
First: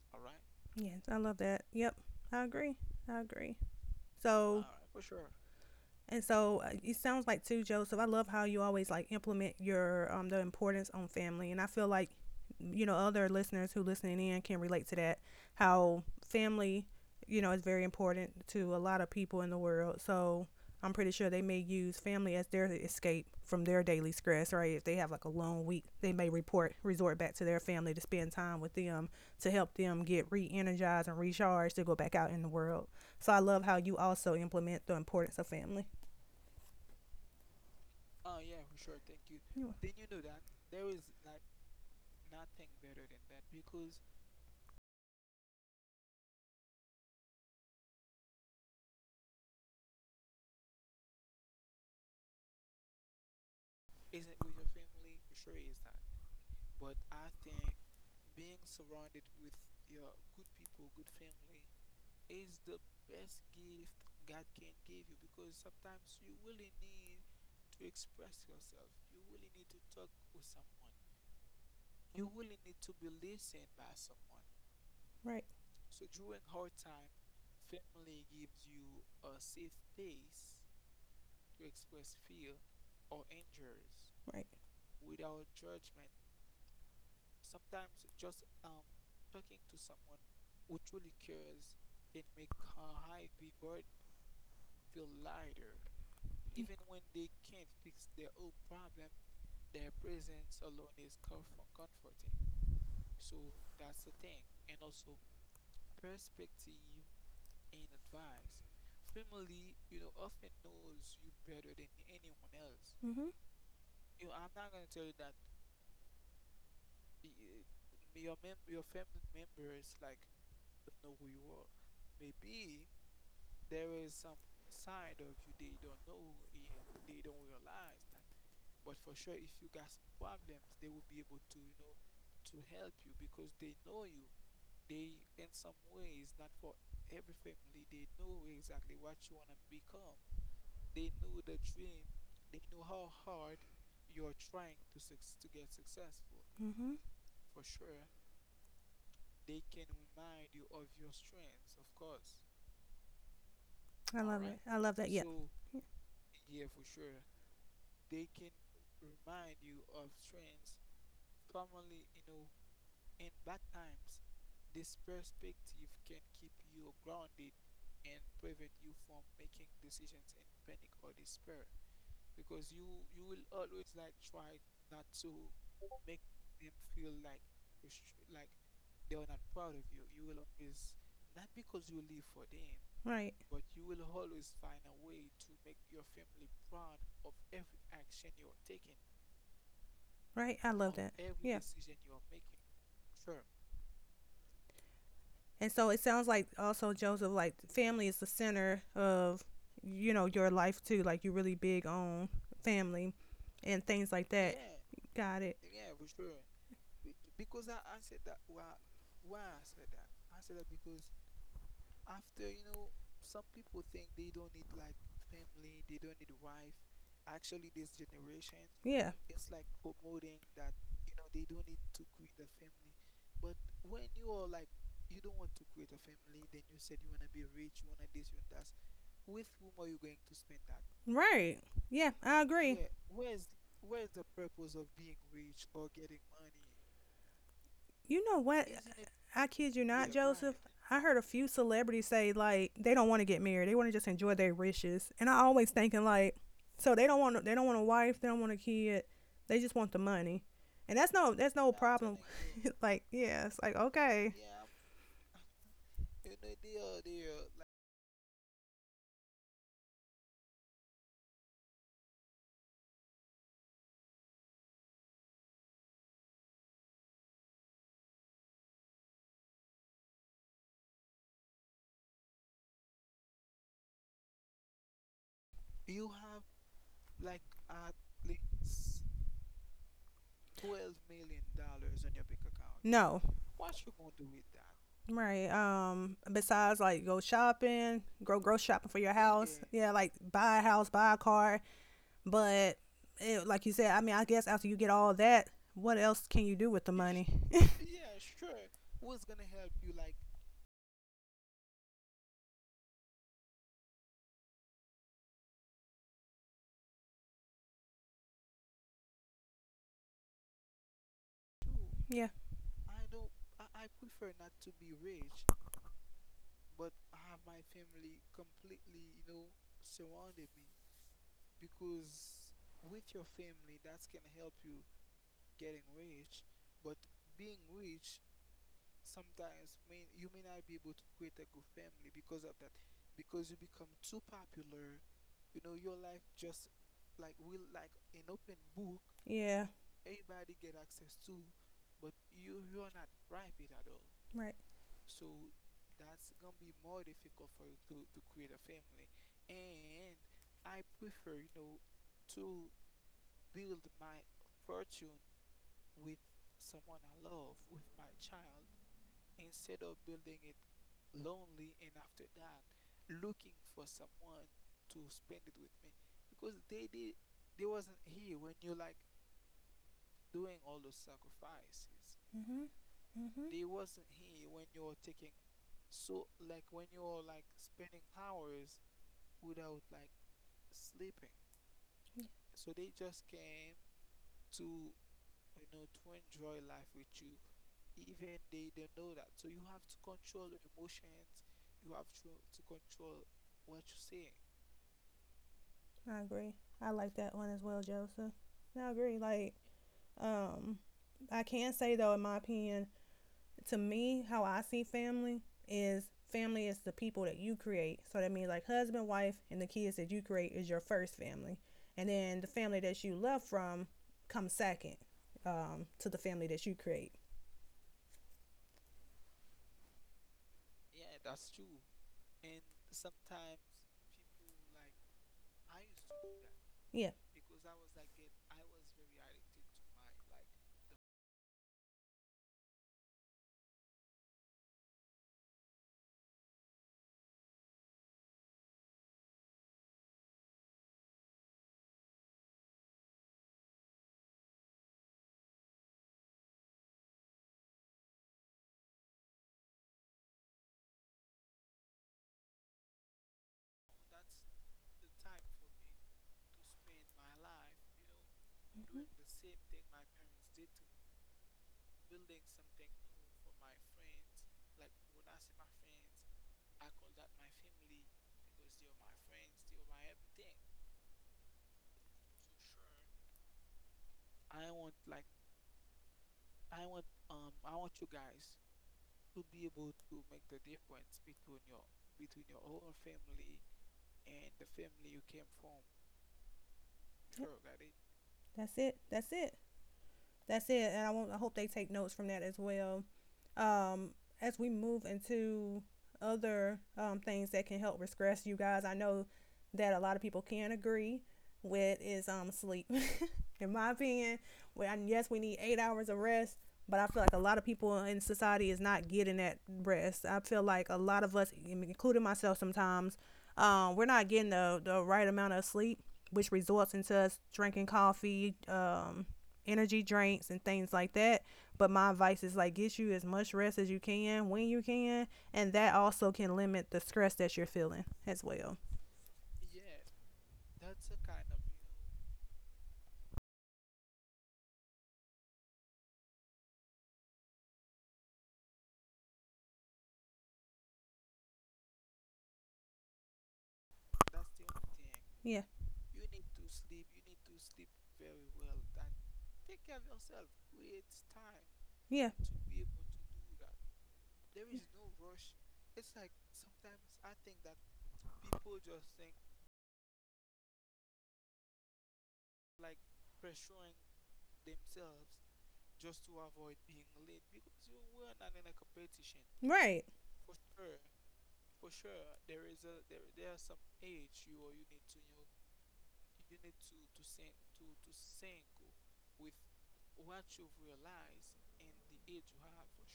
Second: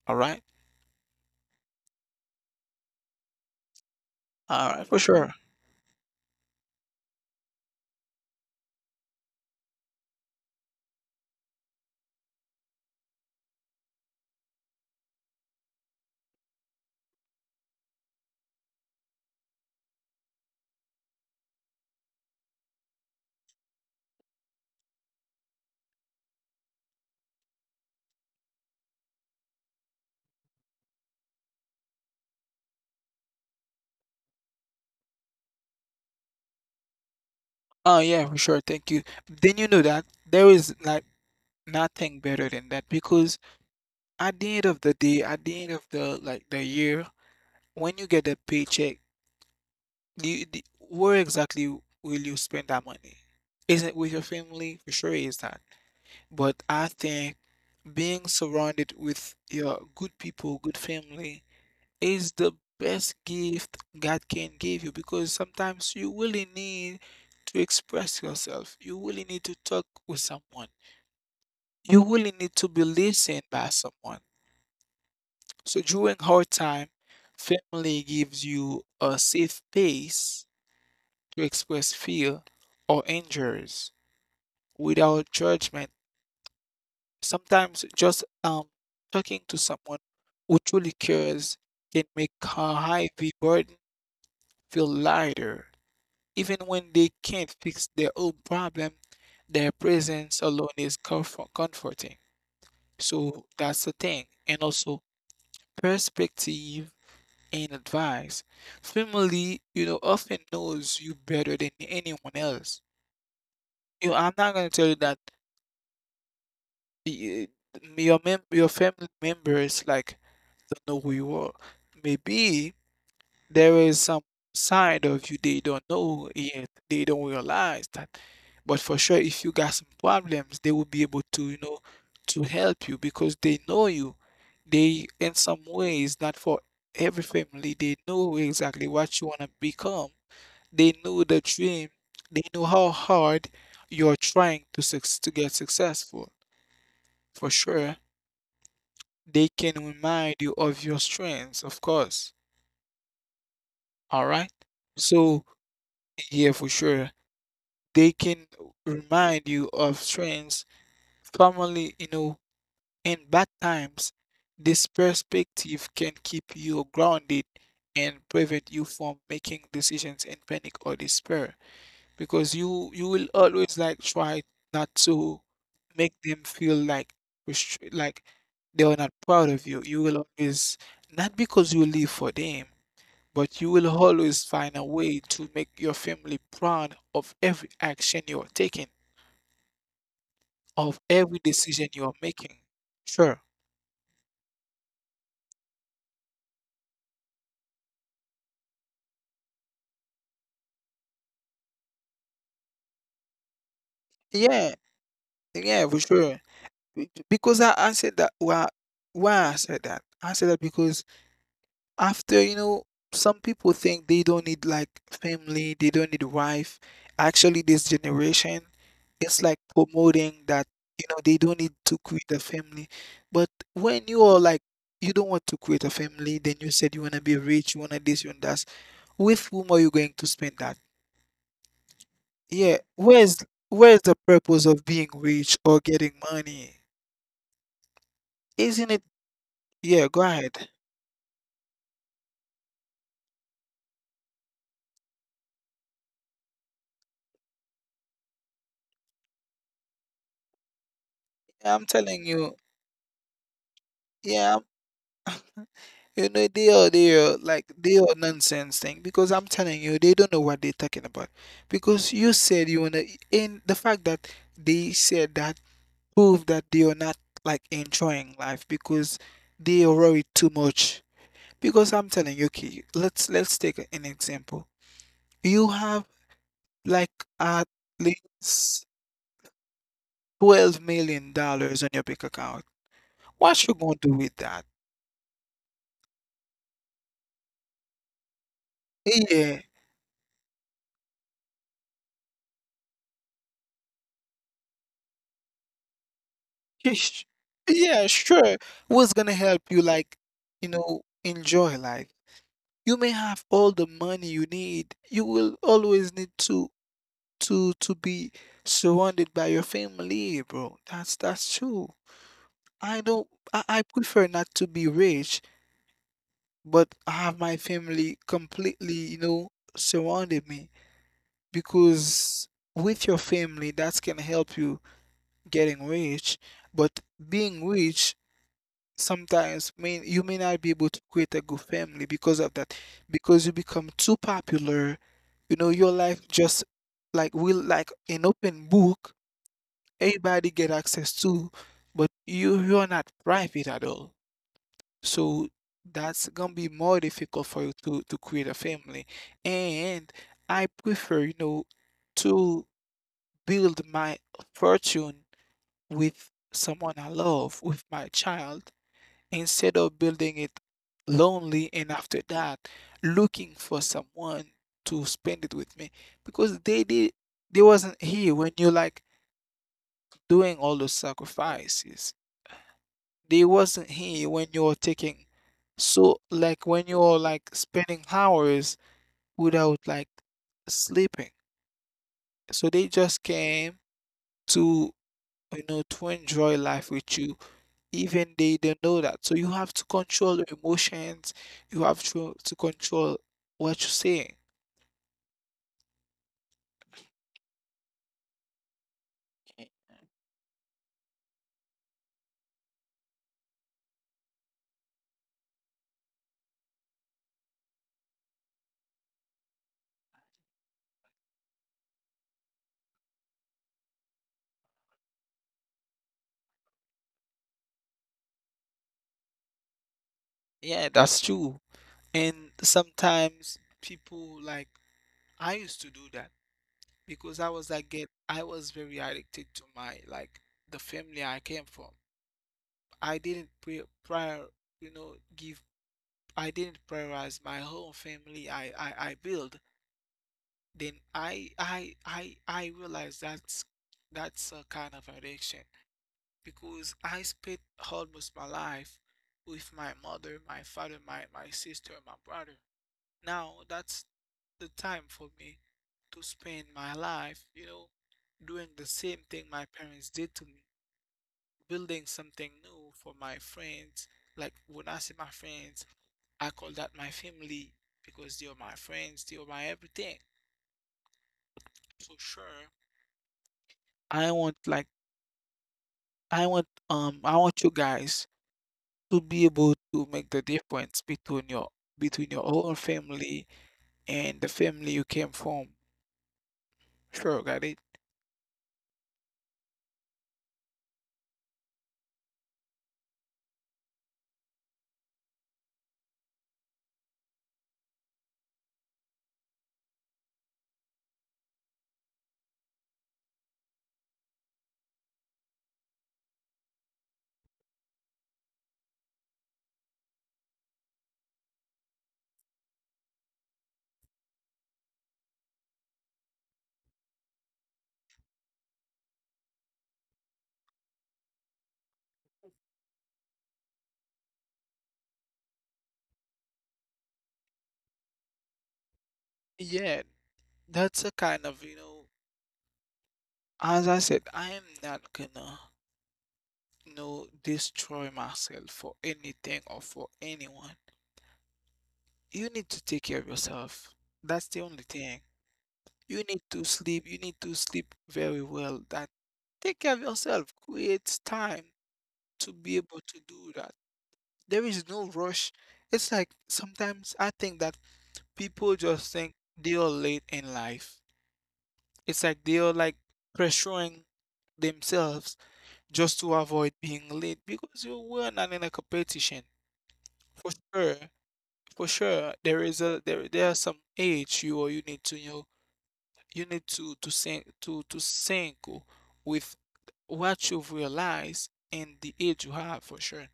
All right.
Yes, I love that. Yep. I agree. I agree. So.
All right, for sure.
And so, uh, it sounds like too, Joseph. I love how you always like implement your um the importance on family, and I feel like, you know, other listeners who listening in can relate to that. How family, you know, is very important to a lot of people in the world. So I'm pretty sure they may use family as their escape from their daily stress, right? If they have like a long week, they may report resort back to their family to spend time with them, to help them get re-energized and recharged to go back out in the world. So I love how you also implement the importance of family.
Oh yeah, for sure. Thank you.
You-
Then you know that there is like nothing better than that, because at the end of the day, at the end of the like the year, when you get a paycheck, You, the, where exactly will you spend that money? Is it with your family? For sure, it is that. But I think being surrounded with your good people, good family, is the best gift God can give you, because sometimes you really need to express yourself. You really need to talk with someone. You really need to be listened by someone.
Right,
So during hard time, family gives you a safe space to express fear or injuries
right.
without judgment. Sometimes just um, talking to someone who truly cares can make a heavy burden feel lighter. Even when they can't fix their own problem, their presence alone is comfort- comforting. So that's the thing. And also, perspective and advice. Family, you know, often knows you better than anyone else.
Mhm.
You know, I'm not gonna tell you that y- your mem- your family members like don't know who you are. Maybe there is some side of you they don't know yet. They don't realize that. But for sure, if you got some problems, they will be able to, you know, to help you because they know you. They, in some ways, not for every family, they know exactly what you want to become. They know the dream. They know how hard you're trying to suc to get successful.
Mhm.
For sure, they can remind you of your strengths, of course.
I
All
love
right.
it. I love that. Yeah,
So, yeah, for sure. They can remind you of strengths. Family, you know, in bad times, this perspective can keep you grounded and prevent you from making decisions in panic or despair, because you you will always like try not to make them feel like restri- like they are not proud of you. You will always, not because you live for them,
right,
but you will always find a way to make your family proud of every action you are taking,
right. I
of
love that.
every
Yeah.
decision you are making. Sure.
And so it sounds like also Joseph, like family is the center of, you know, your life too. Like you're really big on family and things like that.
Yeah,
Got it.
yeah, for sure. Be- Because I, I said that. Why, why I said that? I said that because, after, you know, some people think they don't need like family, they don't need wife. Actually, this generation
Yeah.
is like promoting that, you know, they don't need to create a family. But when you are like, you don't want to create a family, then you said you want to be rich, you want to this, you want that. With whom are you going to spend that?
Right. Yeah, I
Yeah,
agree.
where's where's the purpose of being rich or getting money?
You know what?
Isn't it?
I kid you
Yeah,
not,
go
Joseph.
ahead.
I heard a few celebrities say like they don't want to get married. They want to just enjoy their riches. And I always thinking like, so they don't want, they don't want a wife. They don't want a kid. They just want the money. And that's no, that's
Yeah,
no
I'm telling
problem.
you.
Like, yeah, it's like okay. Yeah.
Yeah, you know, they are they are like they are nonsense thing because I'm telling you, they don't know what they're talking about. Because you said you wanna, in the fact that they said that prove that they are not like enjoying life because they are worried too much. Because I'm telling you, okay, let's let's take an example. You have like at least twelve million dollars on your bank account.
No,
What you gonna do with that?
right. Um, besides like go shopping, go grocery shopping for your
Yeah,
house. Yeah, yeah, like buy a house, buy a car. But it, like you said, I mean, I guess after you get all that, what else can you do with
yeah,
the
sh-
money?
yeah, sure. What's gonna help you, like, you know, enjoy life? You may have all the money you need. You will always need to to to be surrounded by your family, bro. That's that's true.
Yeah.
I don't. I, I prefer not to be rich, but I have my family completely, you know, surrounded me, because with your family, that's gonna help you getting rich. But being rich sometimes may you may not be able to create a good family because of that, because you become too popular. You know, your life just like will like an open book.
Yeah.
Everybody get access to, but you you're not private at all,
Right.
so that's gonna be more difficult for you to to create a family. And I prefer, you know to build my fortune with someone I love, with my child, instead of building it lonely and after that looking for someone to spend it with me, because they did, they wasn't here when you're like doing all those sacrifices.
Mhm. Mhm.
They wasn't here when you're taking, so like when you're like spending hours without like sleeping.
Yeah,
So they just came to, you know to enjoy life with you. Even they don't know that. So you have to control your emotions. You have to to control what you say.
I agree. I like that one as well, Joseph. I agree. Like, um, I can say though, in my opinion, to me, how I see family is family is the people that you create. So that means like husband, wife, and the kids that you create is your first family, and then the family that you love from comes second, um, to the family that you create.
Yeah, that's true. And sometimes people, like, I used to do that,
Yeah.
because I was like get I was very addicted to my, like, the family I came from. I didn't pre prior you know give I didn't prioritize my whole family I I I build. Then I I I I realized that's that's a kind of addiction, because I spent almost my life with my mother, my father, my, my sister, my brother. Now that's the time for me to spend my life, you know, doing the same thing my parents did to me, building something new for my friends. Like when I say my friends, I call that my family because they are my friends, they are my everything. For sure, I want like I want um I want you guys to be able to make the difference between your, between your own family and the family you came from. Sure, got it.
That's it. That's it, that's it. And I want, I hope they take notes from that as well. Um, as we move into other, um, things that can help regress you guys, I know that a lot of people can agree with is um sleep. In my opinion, well, yes, we need eight hours of rest, but I feel like a lot of people in society is not getting that rest. I feel like a lot of us, including myself, sometimes, um, we're not getting the the right amount of sleep, which results into us drinking coffee, um, energy drinks and things like that. But my advice is like get you as much rest as you can when you can, and that also can limit the stress that you're feeling as well.
Yeah, that's a kind of, you know, as I said, I am not gonna, you know, destroy myself for anything or for anyone. You need to take care of yourself. That's the only thing.
Yeah,
You need to sleep. You need to sleep very well. That. Take care of yourself. Create time
yeah,
to be able to do that. There is no rush. It's like sometimes I think that people just think they are late in life. It's like they are like pressuring themselves just to avoid being late, because you were not in a competition.
right.
For sure, for sure, there is a there there are some age you or you need to, you know, you need to to sink to to sync with what you've realized and the age you have, for sure.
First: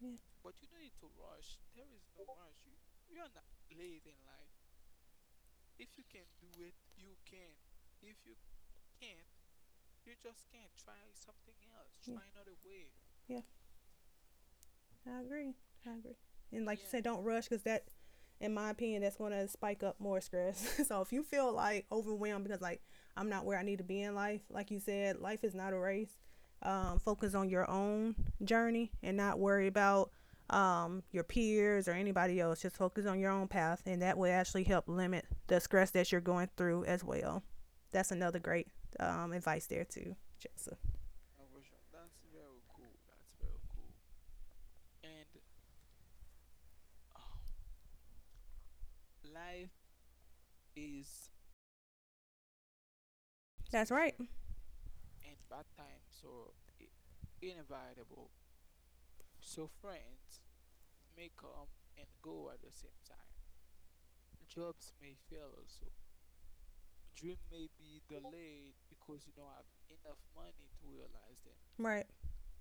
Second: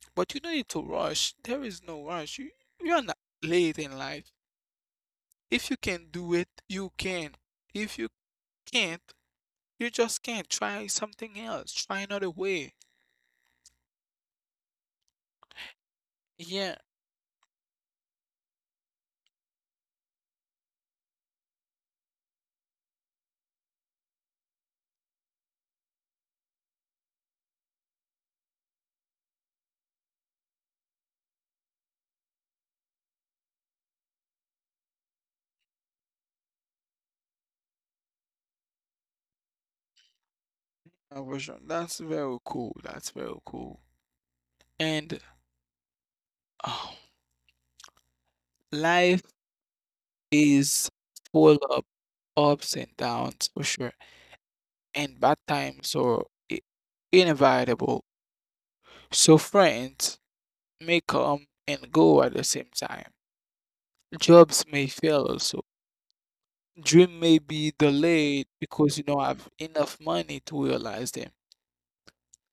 Yeah.
But you don't need to rush. There is no rush. You you are not late in life. If you can do it, you can. If you can't, you just can't. Try something else. Try another way.
Yeah. Yeah. I agree. I agree. And like
Yeah,
yeah, you said, don't rush because that, in my opinion, that's going to spike up more stress. So if you feel like overwhelmed because like I'm not where I need to be in life, like you said, life is not a race. Um, focus on your own journey and not worry about, um, your peers or anybody else. Just focus on your own path, and that will actually help limit the stress that you're going through as well. That's another great, um, advice there too, Jessa.
uh, Rajan, that's very cool. That's very cool. And oh, life is full of ups and downs for
That's
sure,
right.
and bad times are i- inevitable. So friends may come and go at the same time. Jobs may fail, also dream may be delayed because you don't have enough money to realize them,
Right.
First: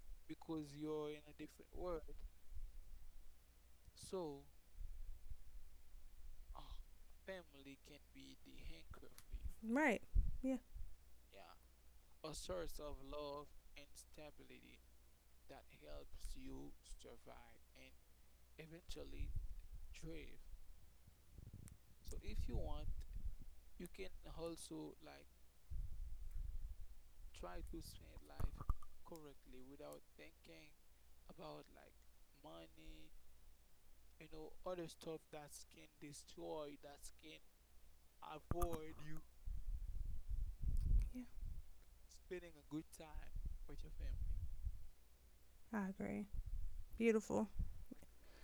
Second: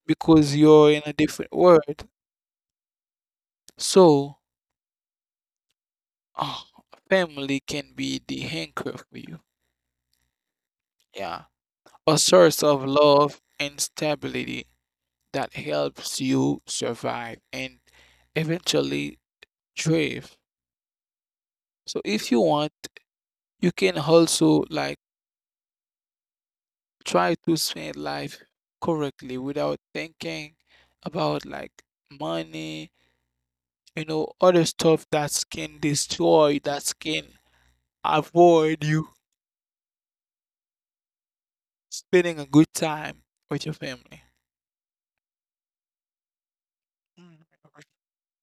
because you're in a different world. So uh, family can be the anchor for you,
Right. Yeah.
yeah, a source of love and stability that helps you survive and eventually thrive. So if you want, you can also, like, try to spend life correctly without thinking about, like, money, you know, other stuff that can destroy, that can avoid you
Yeah.
spending a good time with your family.
I agree.
Mm,
Beautiful.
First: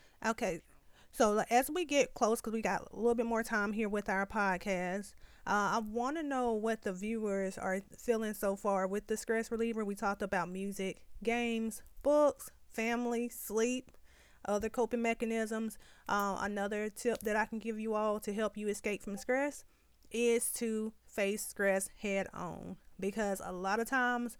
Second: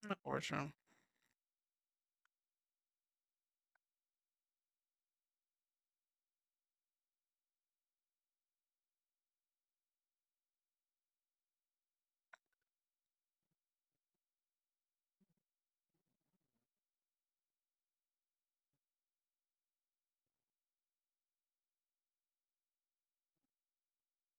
For sure, for
Okay,
sure.
so like, as we get close, because we got a little bit more time here with our podcast, uh, I want to know what the viewers are feeling so far with the stress reliever. We talked about music, games, books, family, sleep, other coping mechanisms. Uh, another tip that I can give you all to help you escape from stress is to face stress head on, because a lot of times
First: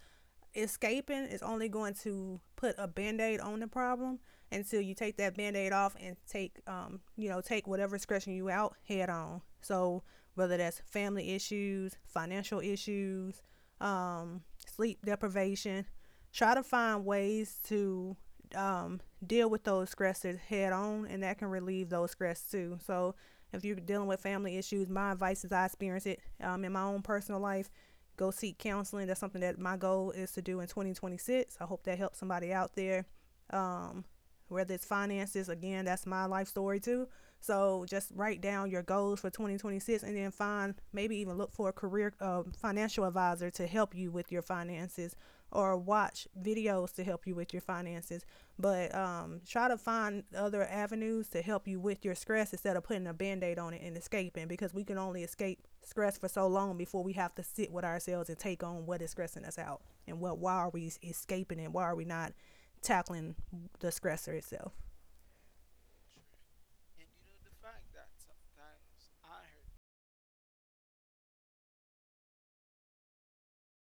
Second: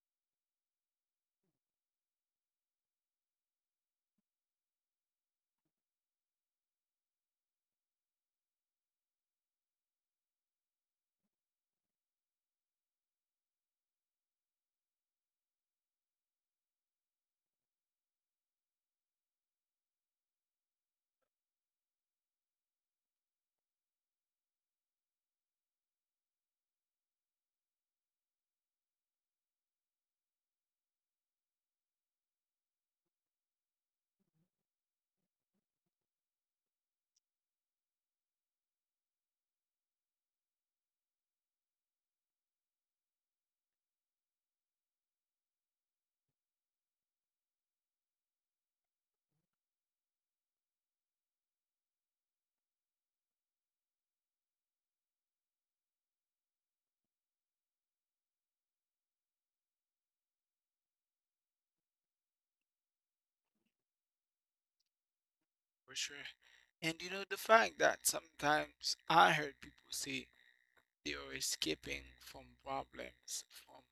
escaping is only going to put a band-aid on the problem until you take that band-aid off and take, um, you know, take whatever's scratching you out head on. So whether that's family issues, financial issues, um sleep deprivation, try to find ways to, um, deal with those stressors head on, and that can relieve those stress too. So, if you're dealing with family issues, my advice is I experience it, um, in my own personal life. Go seek counseling. That's something that my goal is to do in twenty twenty-six. I hope that helps somebody out there, um, whether it's finances, again, that's my life story too. So just write down your goals for twenty twenty-six and then find, maybe even look for a career, uh, financial advisor to help you with your finances or watch videos to help you with your finances. But um, try to find other avenues to help you with your stress instead of putting a band aid on it and escaping, because we can only escape stress for so long before we have to sit with ourselves and take on what is stressing us out and what, why are we escaping and why are we not tackling the stressor itself.
For sure. And you know, the fact that sometimes I heard people say they are escaping from problems, from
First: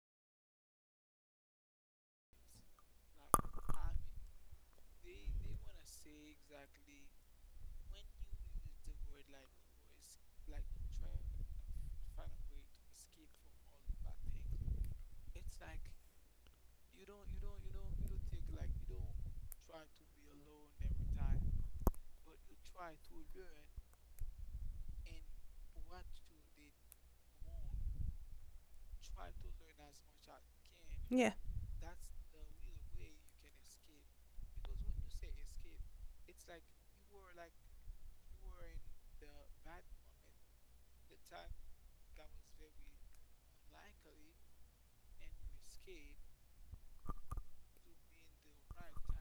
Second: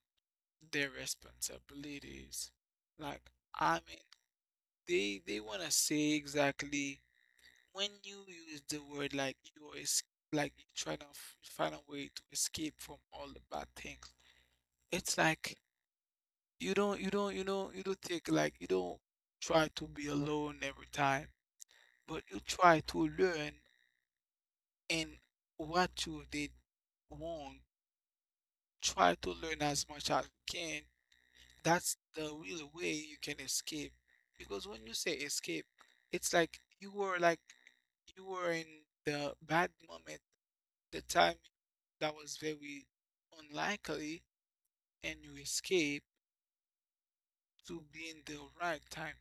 their responsibilities. Like, I mean, they they want to say exactly when you use the word, like, you are like you try to f- find a way to escape from all the bad things. It's like you don't you don't you know, you don't take, like, you don't try to be alone every time, but you try to learn and what you did wrong. Try to learn as much as you can.
Can. Yeah.
That's the real way you can escape. Because when you say escape, it's like you were like you were in the bad moment, the time that was very unlikely, and you escape to be in the right time.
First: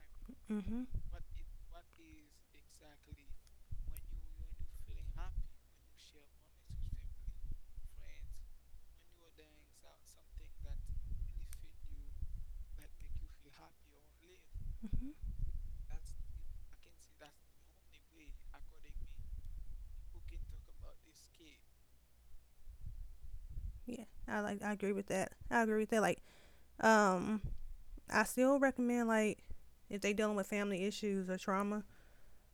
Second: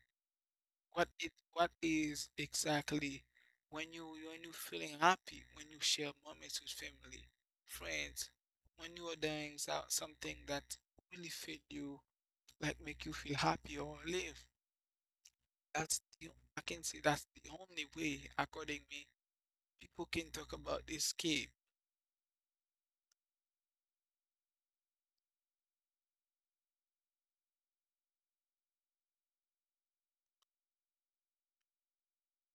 Mhm.
What it what is exactly when you, when you feeling happy, when you share moments with family, friends, when you are doing so- something that really fit you, like make you feel happy or live.
Mhm.
That's the, I can say that's the only way, according me, people can talk about escape.
Yeah. I like. I agree with that. I agree with that. Like, um, I still recommend like if they dealing with family issues or trauma,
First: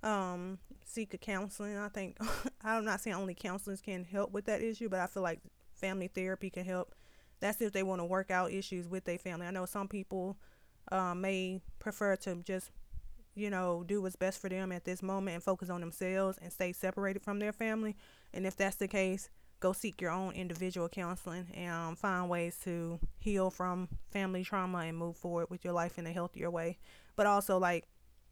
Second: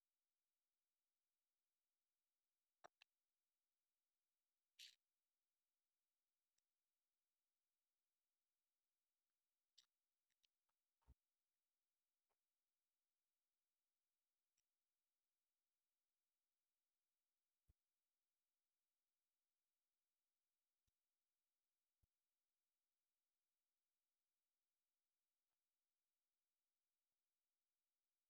um, seek a counseling. I think I'm not saying only counselors can help with that issue, but I feel like family therapy can help. That's if they want to work out issues with their family. I know some people, uh, may prefer to just, you know, do what's best for them at this moment and focus on themselves and stay separated from their family. And if that's the case, go seek your own individual counseling and, um, find ways to heal from family trauma and move forward with your life in a healthier way. But also, like,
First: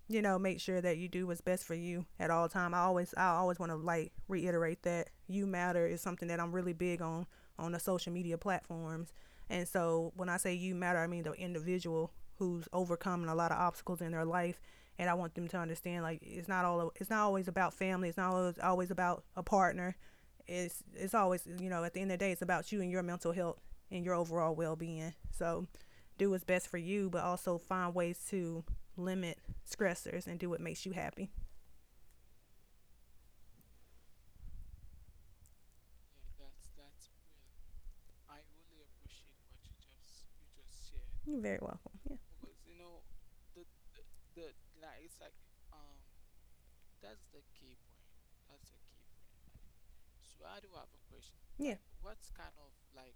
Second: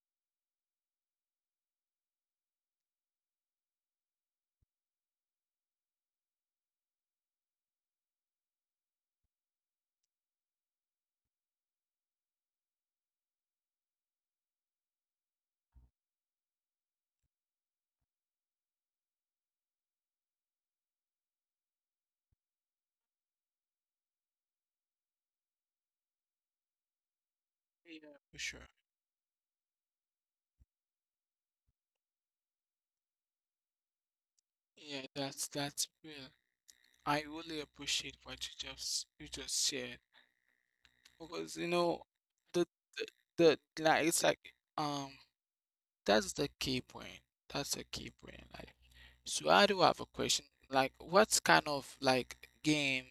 you know, make sure that you do what's best for you at all time. I always I always want to like reiterate that you matter is something that I'm really big on on the social media platforms. And so when I say you matter, I mean the individual who's overcoming a lot of obstacles in their life, and I want them to understand like it's not all it's not always about family, it's not always, always about a partner. It's it's always, you know, at the end of the day it's about you and your mental health and your overall well-being. So do what's best for you, but also find ways
Yeah, for
to
sure.
limit stressors and do what makes you happy.
Yeah, that's that's real. I really appreciate what you just, you just shared,
You're very
because you
welcome.
know
Yeah.
the the, the like it's like, um that's the key point. That's the key point. Like, so I do have a question. Like, what kind
Yeah.
of, like, game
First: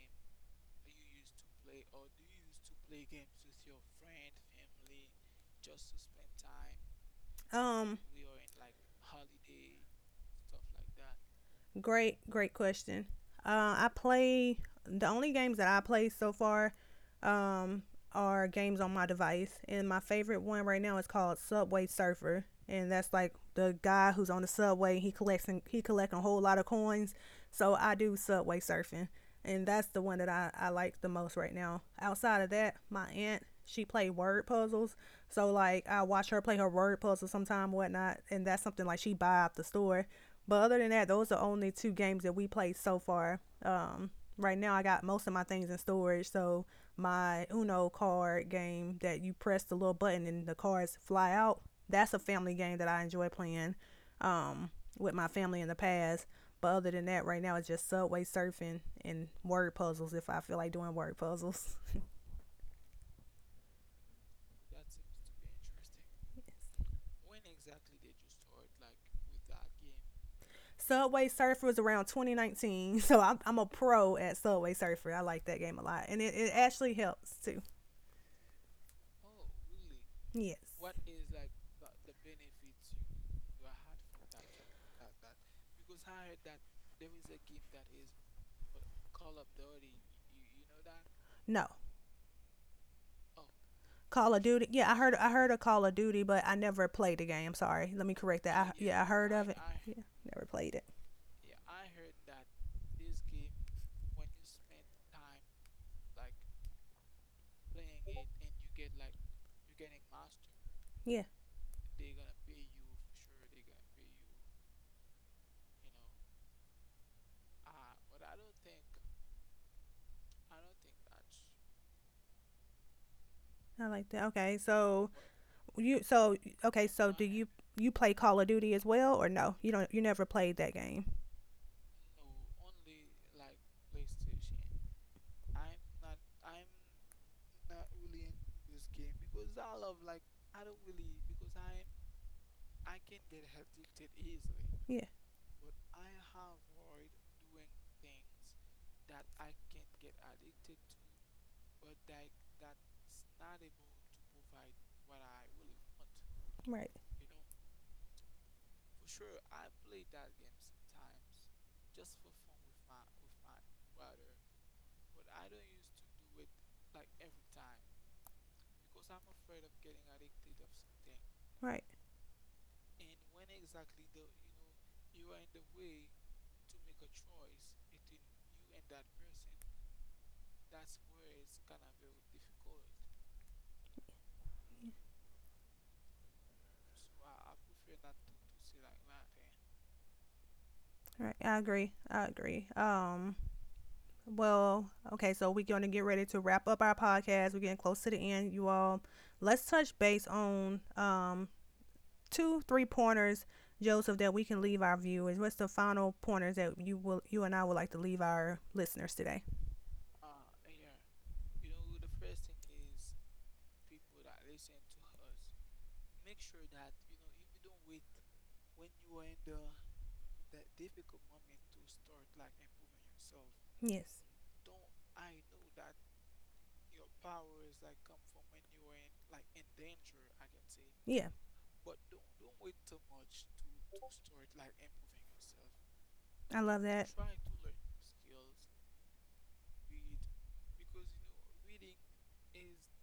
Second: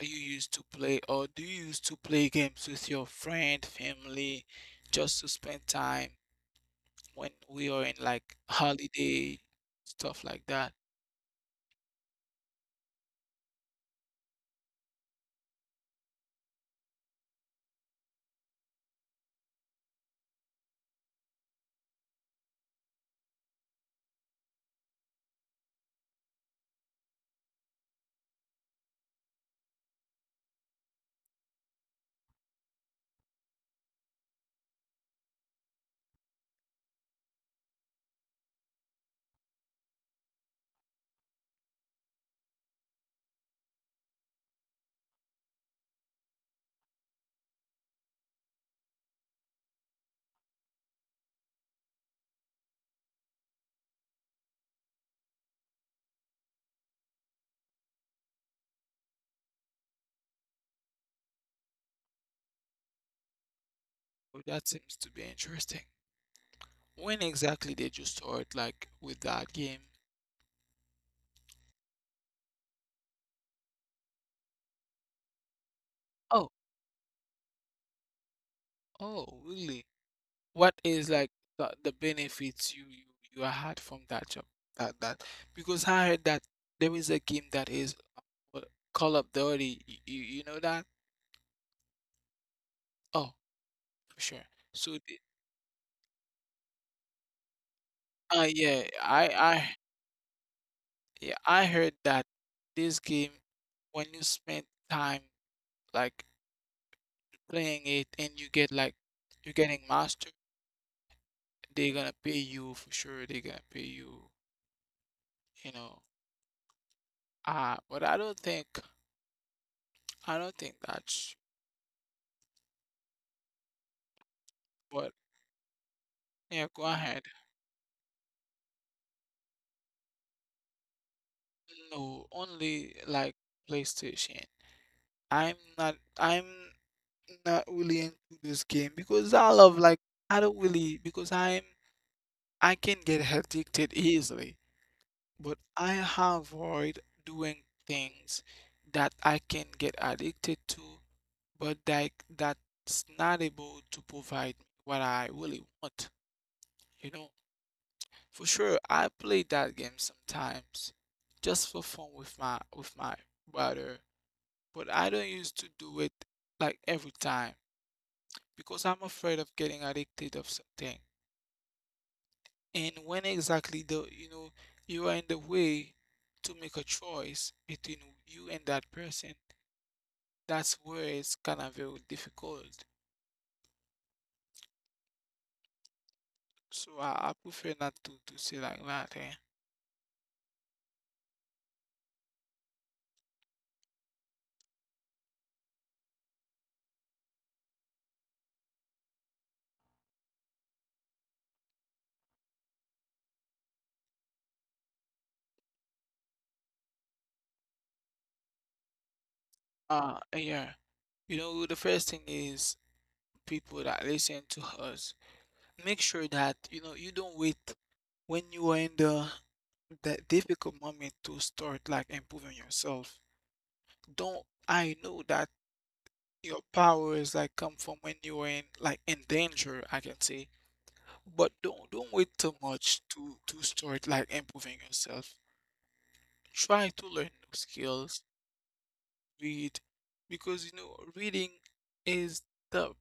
are you used to play, or do you used to play games with your friend, family, just to spend time when we are in,
Um,
like, holiday, stuff like that?
Great, great question. Uh, I play, the only games that I play so far, um, are games on my device, and my favorite one right now is called Subway Surfer, and that's like the guy who's on the subway. He collects he collects a whole lot of coins, so I do subway surfing. And that's the one that I, I like the most right now. Outside of that, my aunt, she played word puzzles. So like I watch her play her word puzzles sometime, whatnot, and that's something like she buy at the store. But other than that, those are only two games that we played so far. Um, right now I got most of my things in storage, so my Uno card game that you press the little button and the cards fly out, that's a family game that I enjoy playing. Um, with my family in the past. But other than that, right now it's just subway surfing and word puzzles if I feel like doing word puzzles.
Well, that seems to be interesting. When exactly did you start, like, with that game?
Subway Surfer was around twenty nineteen, so I'm, I'm a pro at Subway Surfer. I like that game a lot, and it, it
Oh,
actually helps too.
oh, really?
Yes.
What is like the, the benefits you, you you had from that job? That that because I heard that there is a game that is uh, Call of Duty. You, you you know that?
No.
Oh, for
Call of
sure.
Duty. Yeah, I
So,
heard
the-,
I heard of Call of Duty, but I never played the game. Sorry, let me correct
uh,
that. I,
yeah,
yeah, I
I
heard of it.
I
Yeah, never played it.
yeah I heard that this game, when you spend time, like, playing it, and you get like you're getting master,
Yeah,
they're gonna pay you for sure. They're gonna pay you, you know. Uh, but I don't think I don't think that.
I like that. Okay, so
But
you so
yeah, go
okay, so do
ahead.
you, you play Call of Duty as well or no? You don't, you never played that game.
No, only like PlayStation. I'm not I'm not really into this game because I love like I don't really because I'm I can get addicted easily,
Yeah.
but I avoid doing things that I can get addicted to, but like that's not able to provide what I really want,
Right.
you know. For sure, I played that game sometimes, just for fun with my with my brother. But I don't used to do it like every time, because I'm afraid of getting addicted of something.
Right.
And when exactly the you know you are in the way to make a choice between you and that person, that's where it's kind of very difficult. So I, I prefer not to to say like that. eh.
Right. I agree. I agree. Um well, okay, so we're going to get ready to wrap up our podcast. We're getting close to the end, you all. Let's touch base on um two three pointers, Joseph, that we can leave our viewers. What's the final pointers that you will you and I would like to leave our listeners today?
Uh, yeah. You know, the first thing is people that listen to us, make sure that, you know, you don't wait when you are in the that difficult moment to start, like, improving yourself.
Yes.
Don't, I know that your powers, like, come from when you are in like in danger, I can say.
Yeah.
But don't don't wait too much to to start, like, improving yourself.
I love.
Try to learn new skills, read, because you know, reading is the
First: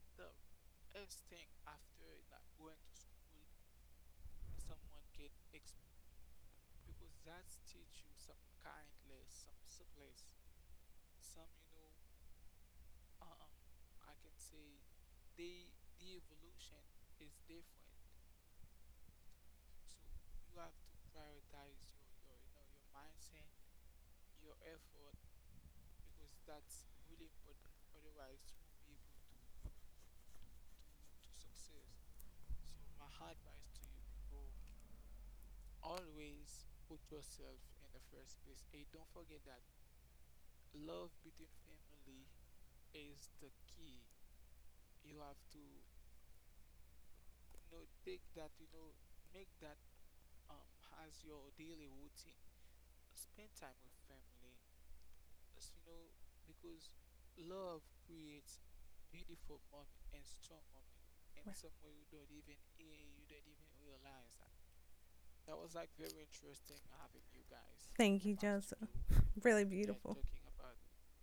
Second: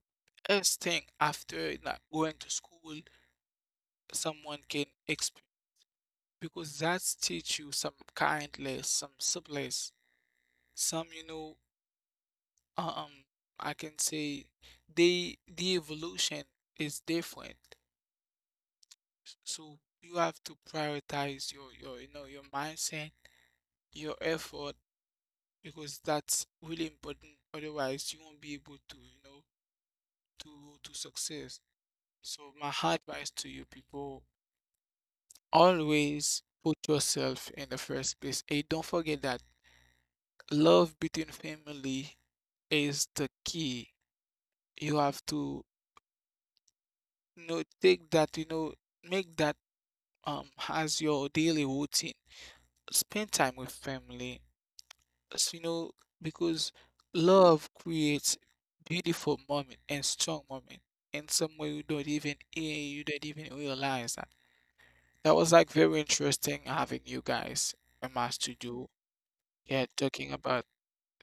best thing after not going to school. Someone can experience, because that's teach you some kindness, some subtleness, some you know um I can say they, the evolution is different. So you have to prioritize your your you know your mindset, your effort, because that's really important. Otherwise, you won't be able to, you know, to to success. So my advice to you people, always put yourself in the first place. And don't forget that love between family is the key. You have to, you know, take that, you know, make that um as your daily routine. Spend time with family. As you know, because love creates beautiful moment and strong moment in some way you don't even hear, you don't even realize that. That was like very interesting having you guys in
Thank.
my studio.
Really,
Yeah,
yeah.
talking about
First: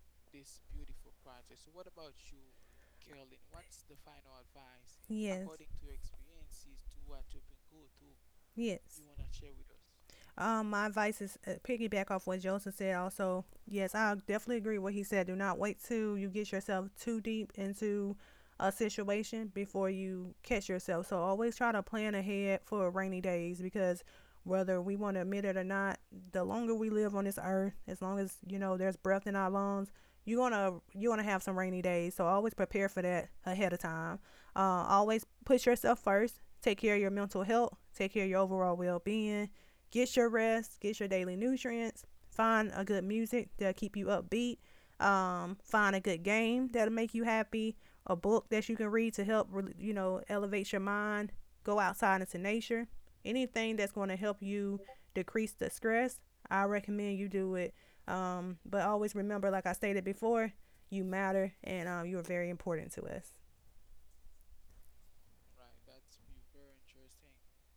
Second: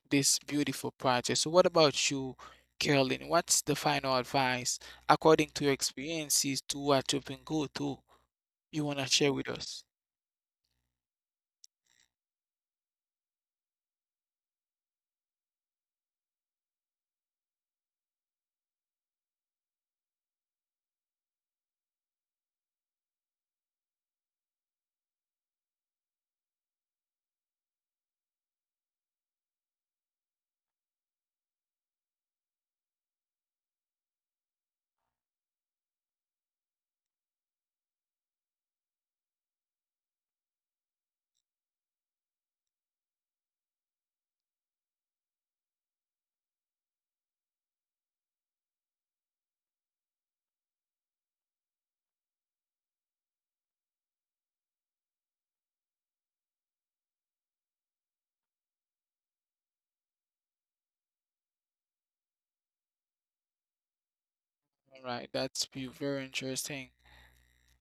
this beautiful project. So what about you, Carolyn? What's the final advice
Yes.
according to your experiences, to what you've been go through
Through.
you
Yes.
wanna share with us?
Um, my advice is uh, piggyback off what Joseph said. Also, yes, I definitely agree what he said. Do not wait till you get yourself too deep into a situation before you catch yourself. So always try to plan ahead for rainy days because whether we want to admit it or not, the longer we live on this earth, as long as you know there's breath in our lungs, you're gonna you're gonna have some rainy days. So always prepare for that ahead of time. Uh, always put yourself first. Take care of your mental health. Take care of your overall well being. Get your rest. Get your daily nutrients. Find a good music that'll keep you upbeat. Um, find a good game that'll make you happy. A book that you can read to help, you know, elevate your mind. Go outside into nature. Anything that's going to help you decrease the stress, I recommend you do it. Um, but always remember, like I stated before, you matter and um, you are very important to us.
All right, that's be very interesting.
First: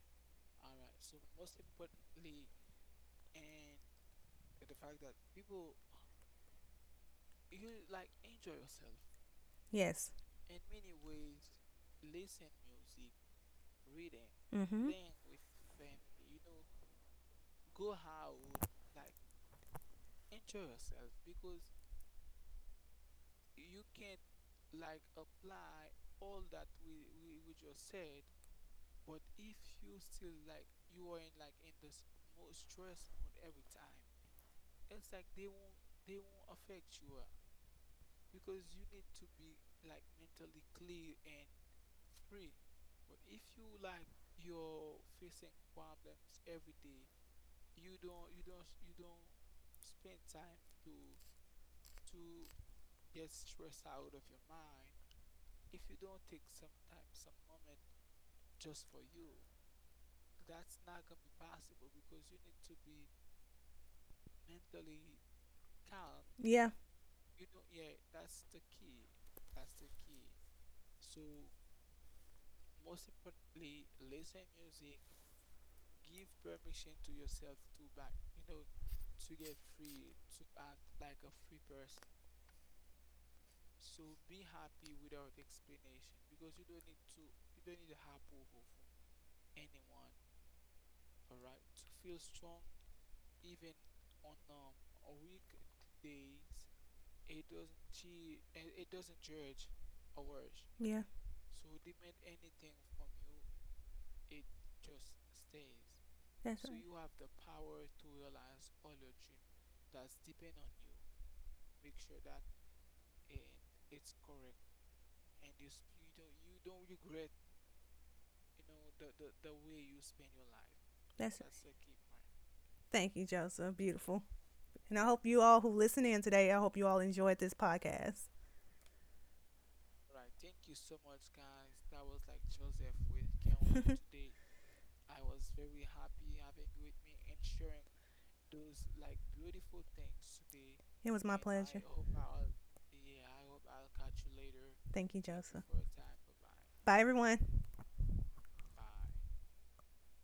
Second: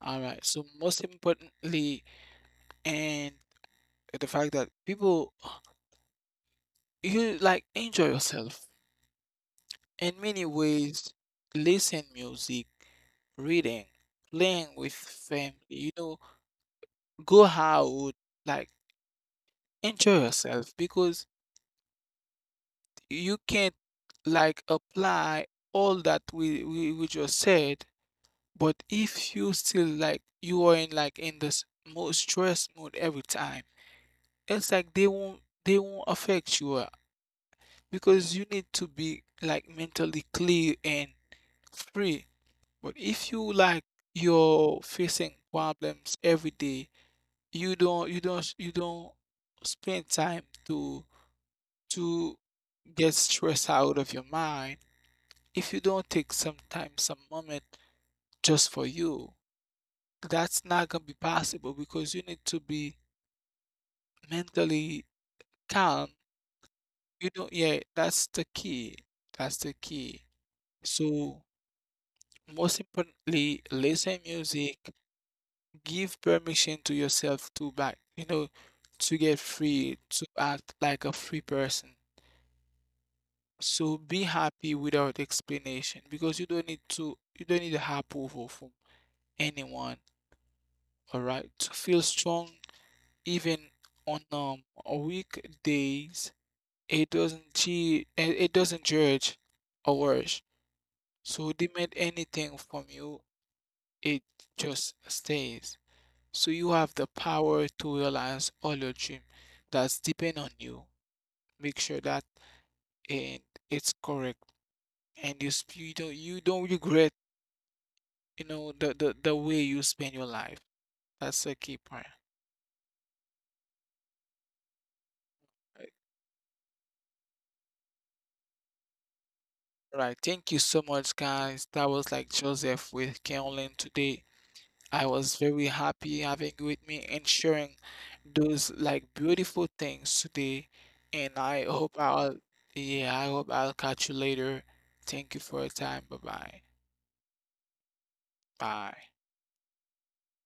All right, so most importantly, and the fact that people, you like, enjoy yourself
Yes.
in many ways, listen music, reading, playing
Mm-hmm.
with family, you know, go out, like, enjoy yourself, because you can't like apply all that we we, we just said. But if you still like you are in like in this most stress mode every time, it's like they won't they won't affect you, uh, because you need to be like mentally clear and free. But if you like you're facing problems every day, you don't you don't you don't spend time to to get stress out of your mind. If you don't take some time, some moment just for you, that's not gonna be possible, because you need to be mentally calm.
Yeah,
You know, yeah, that's the key. That's the key. So, most importantly, listen music, give permission to yourself to back, you know, to get free, to act like a free person. So be happy without explanation, because you don't need to, you don't need the approval from anyone, all right? To feel strong even on um weekdays, it doesn't gee, it it doesn't judge or worse.
yeah.
So demand anything from you, it just stays. So
That's
you
right.
have the power to realize all your dream, that's depend on you. Make sure that and it's correct, and you, sp- you don't you don't regret, you know, the, the, the way you spend your life.
That's
That's a key
right.
point.
Thank you, Joseph. Beautiful. And I hope you all who listen in today, I hope you all enjoyed this podcast.
Right. Thank you so
Right.
much, guys. That was like Joseph with Carolyn
Can.
today. I was very happy having you with me and sharing those like beautiful things today.
It was
And
my
I
pleasure.
hope
I i.
I'll, yeah, I hope I'll catch you later.
Thank you, thank
Thank
you
you for
Joseph.
your time. Bye bye.
Bye, everyone.
Bye.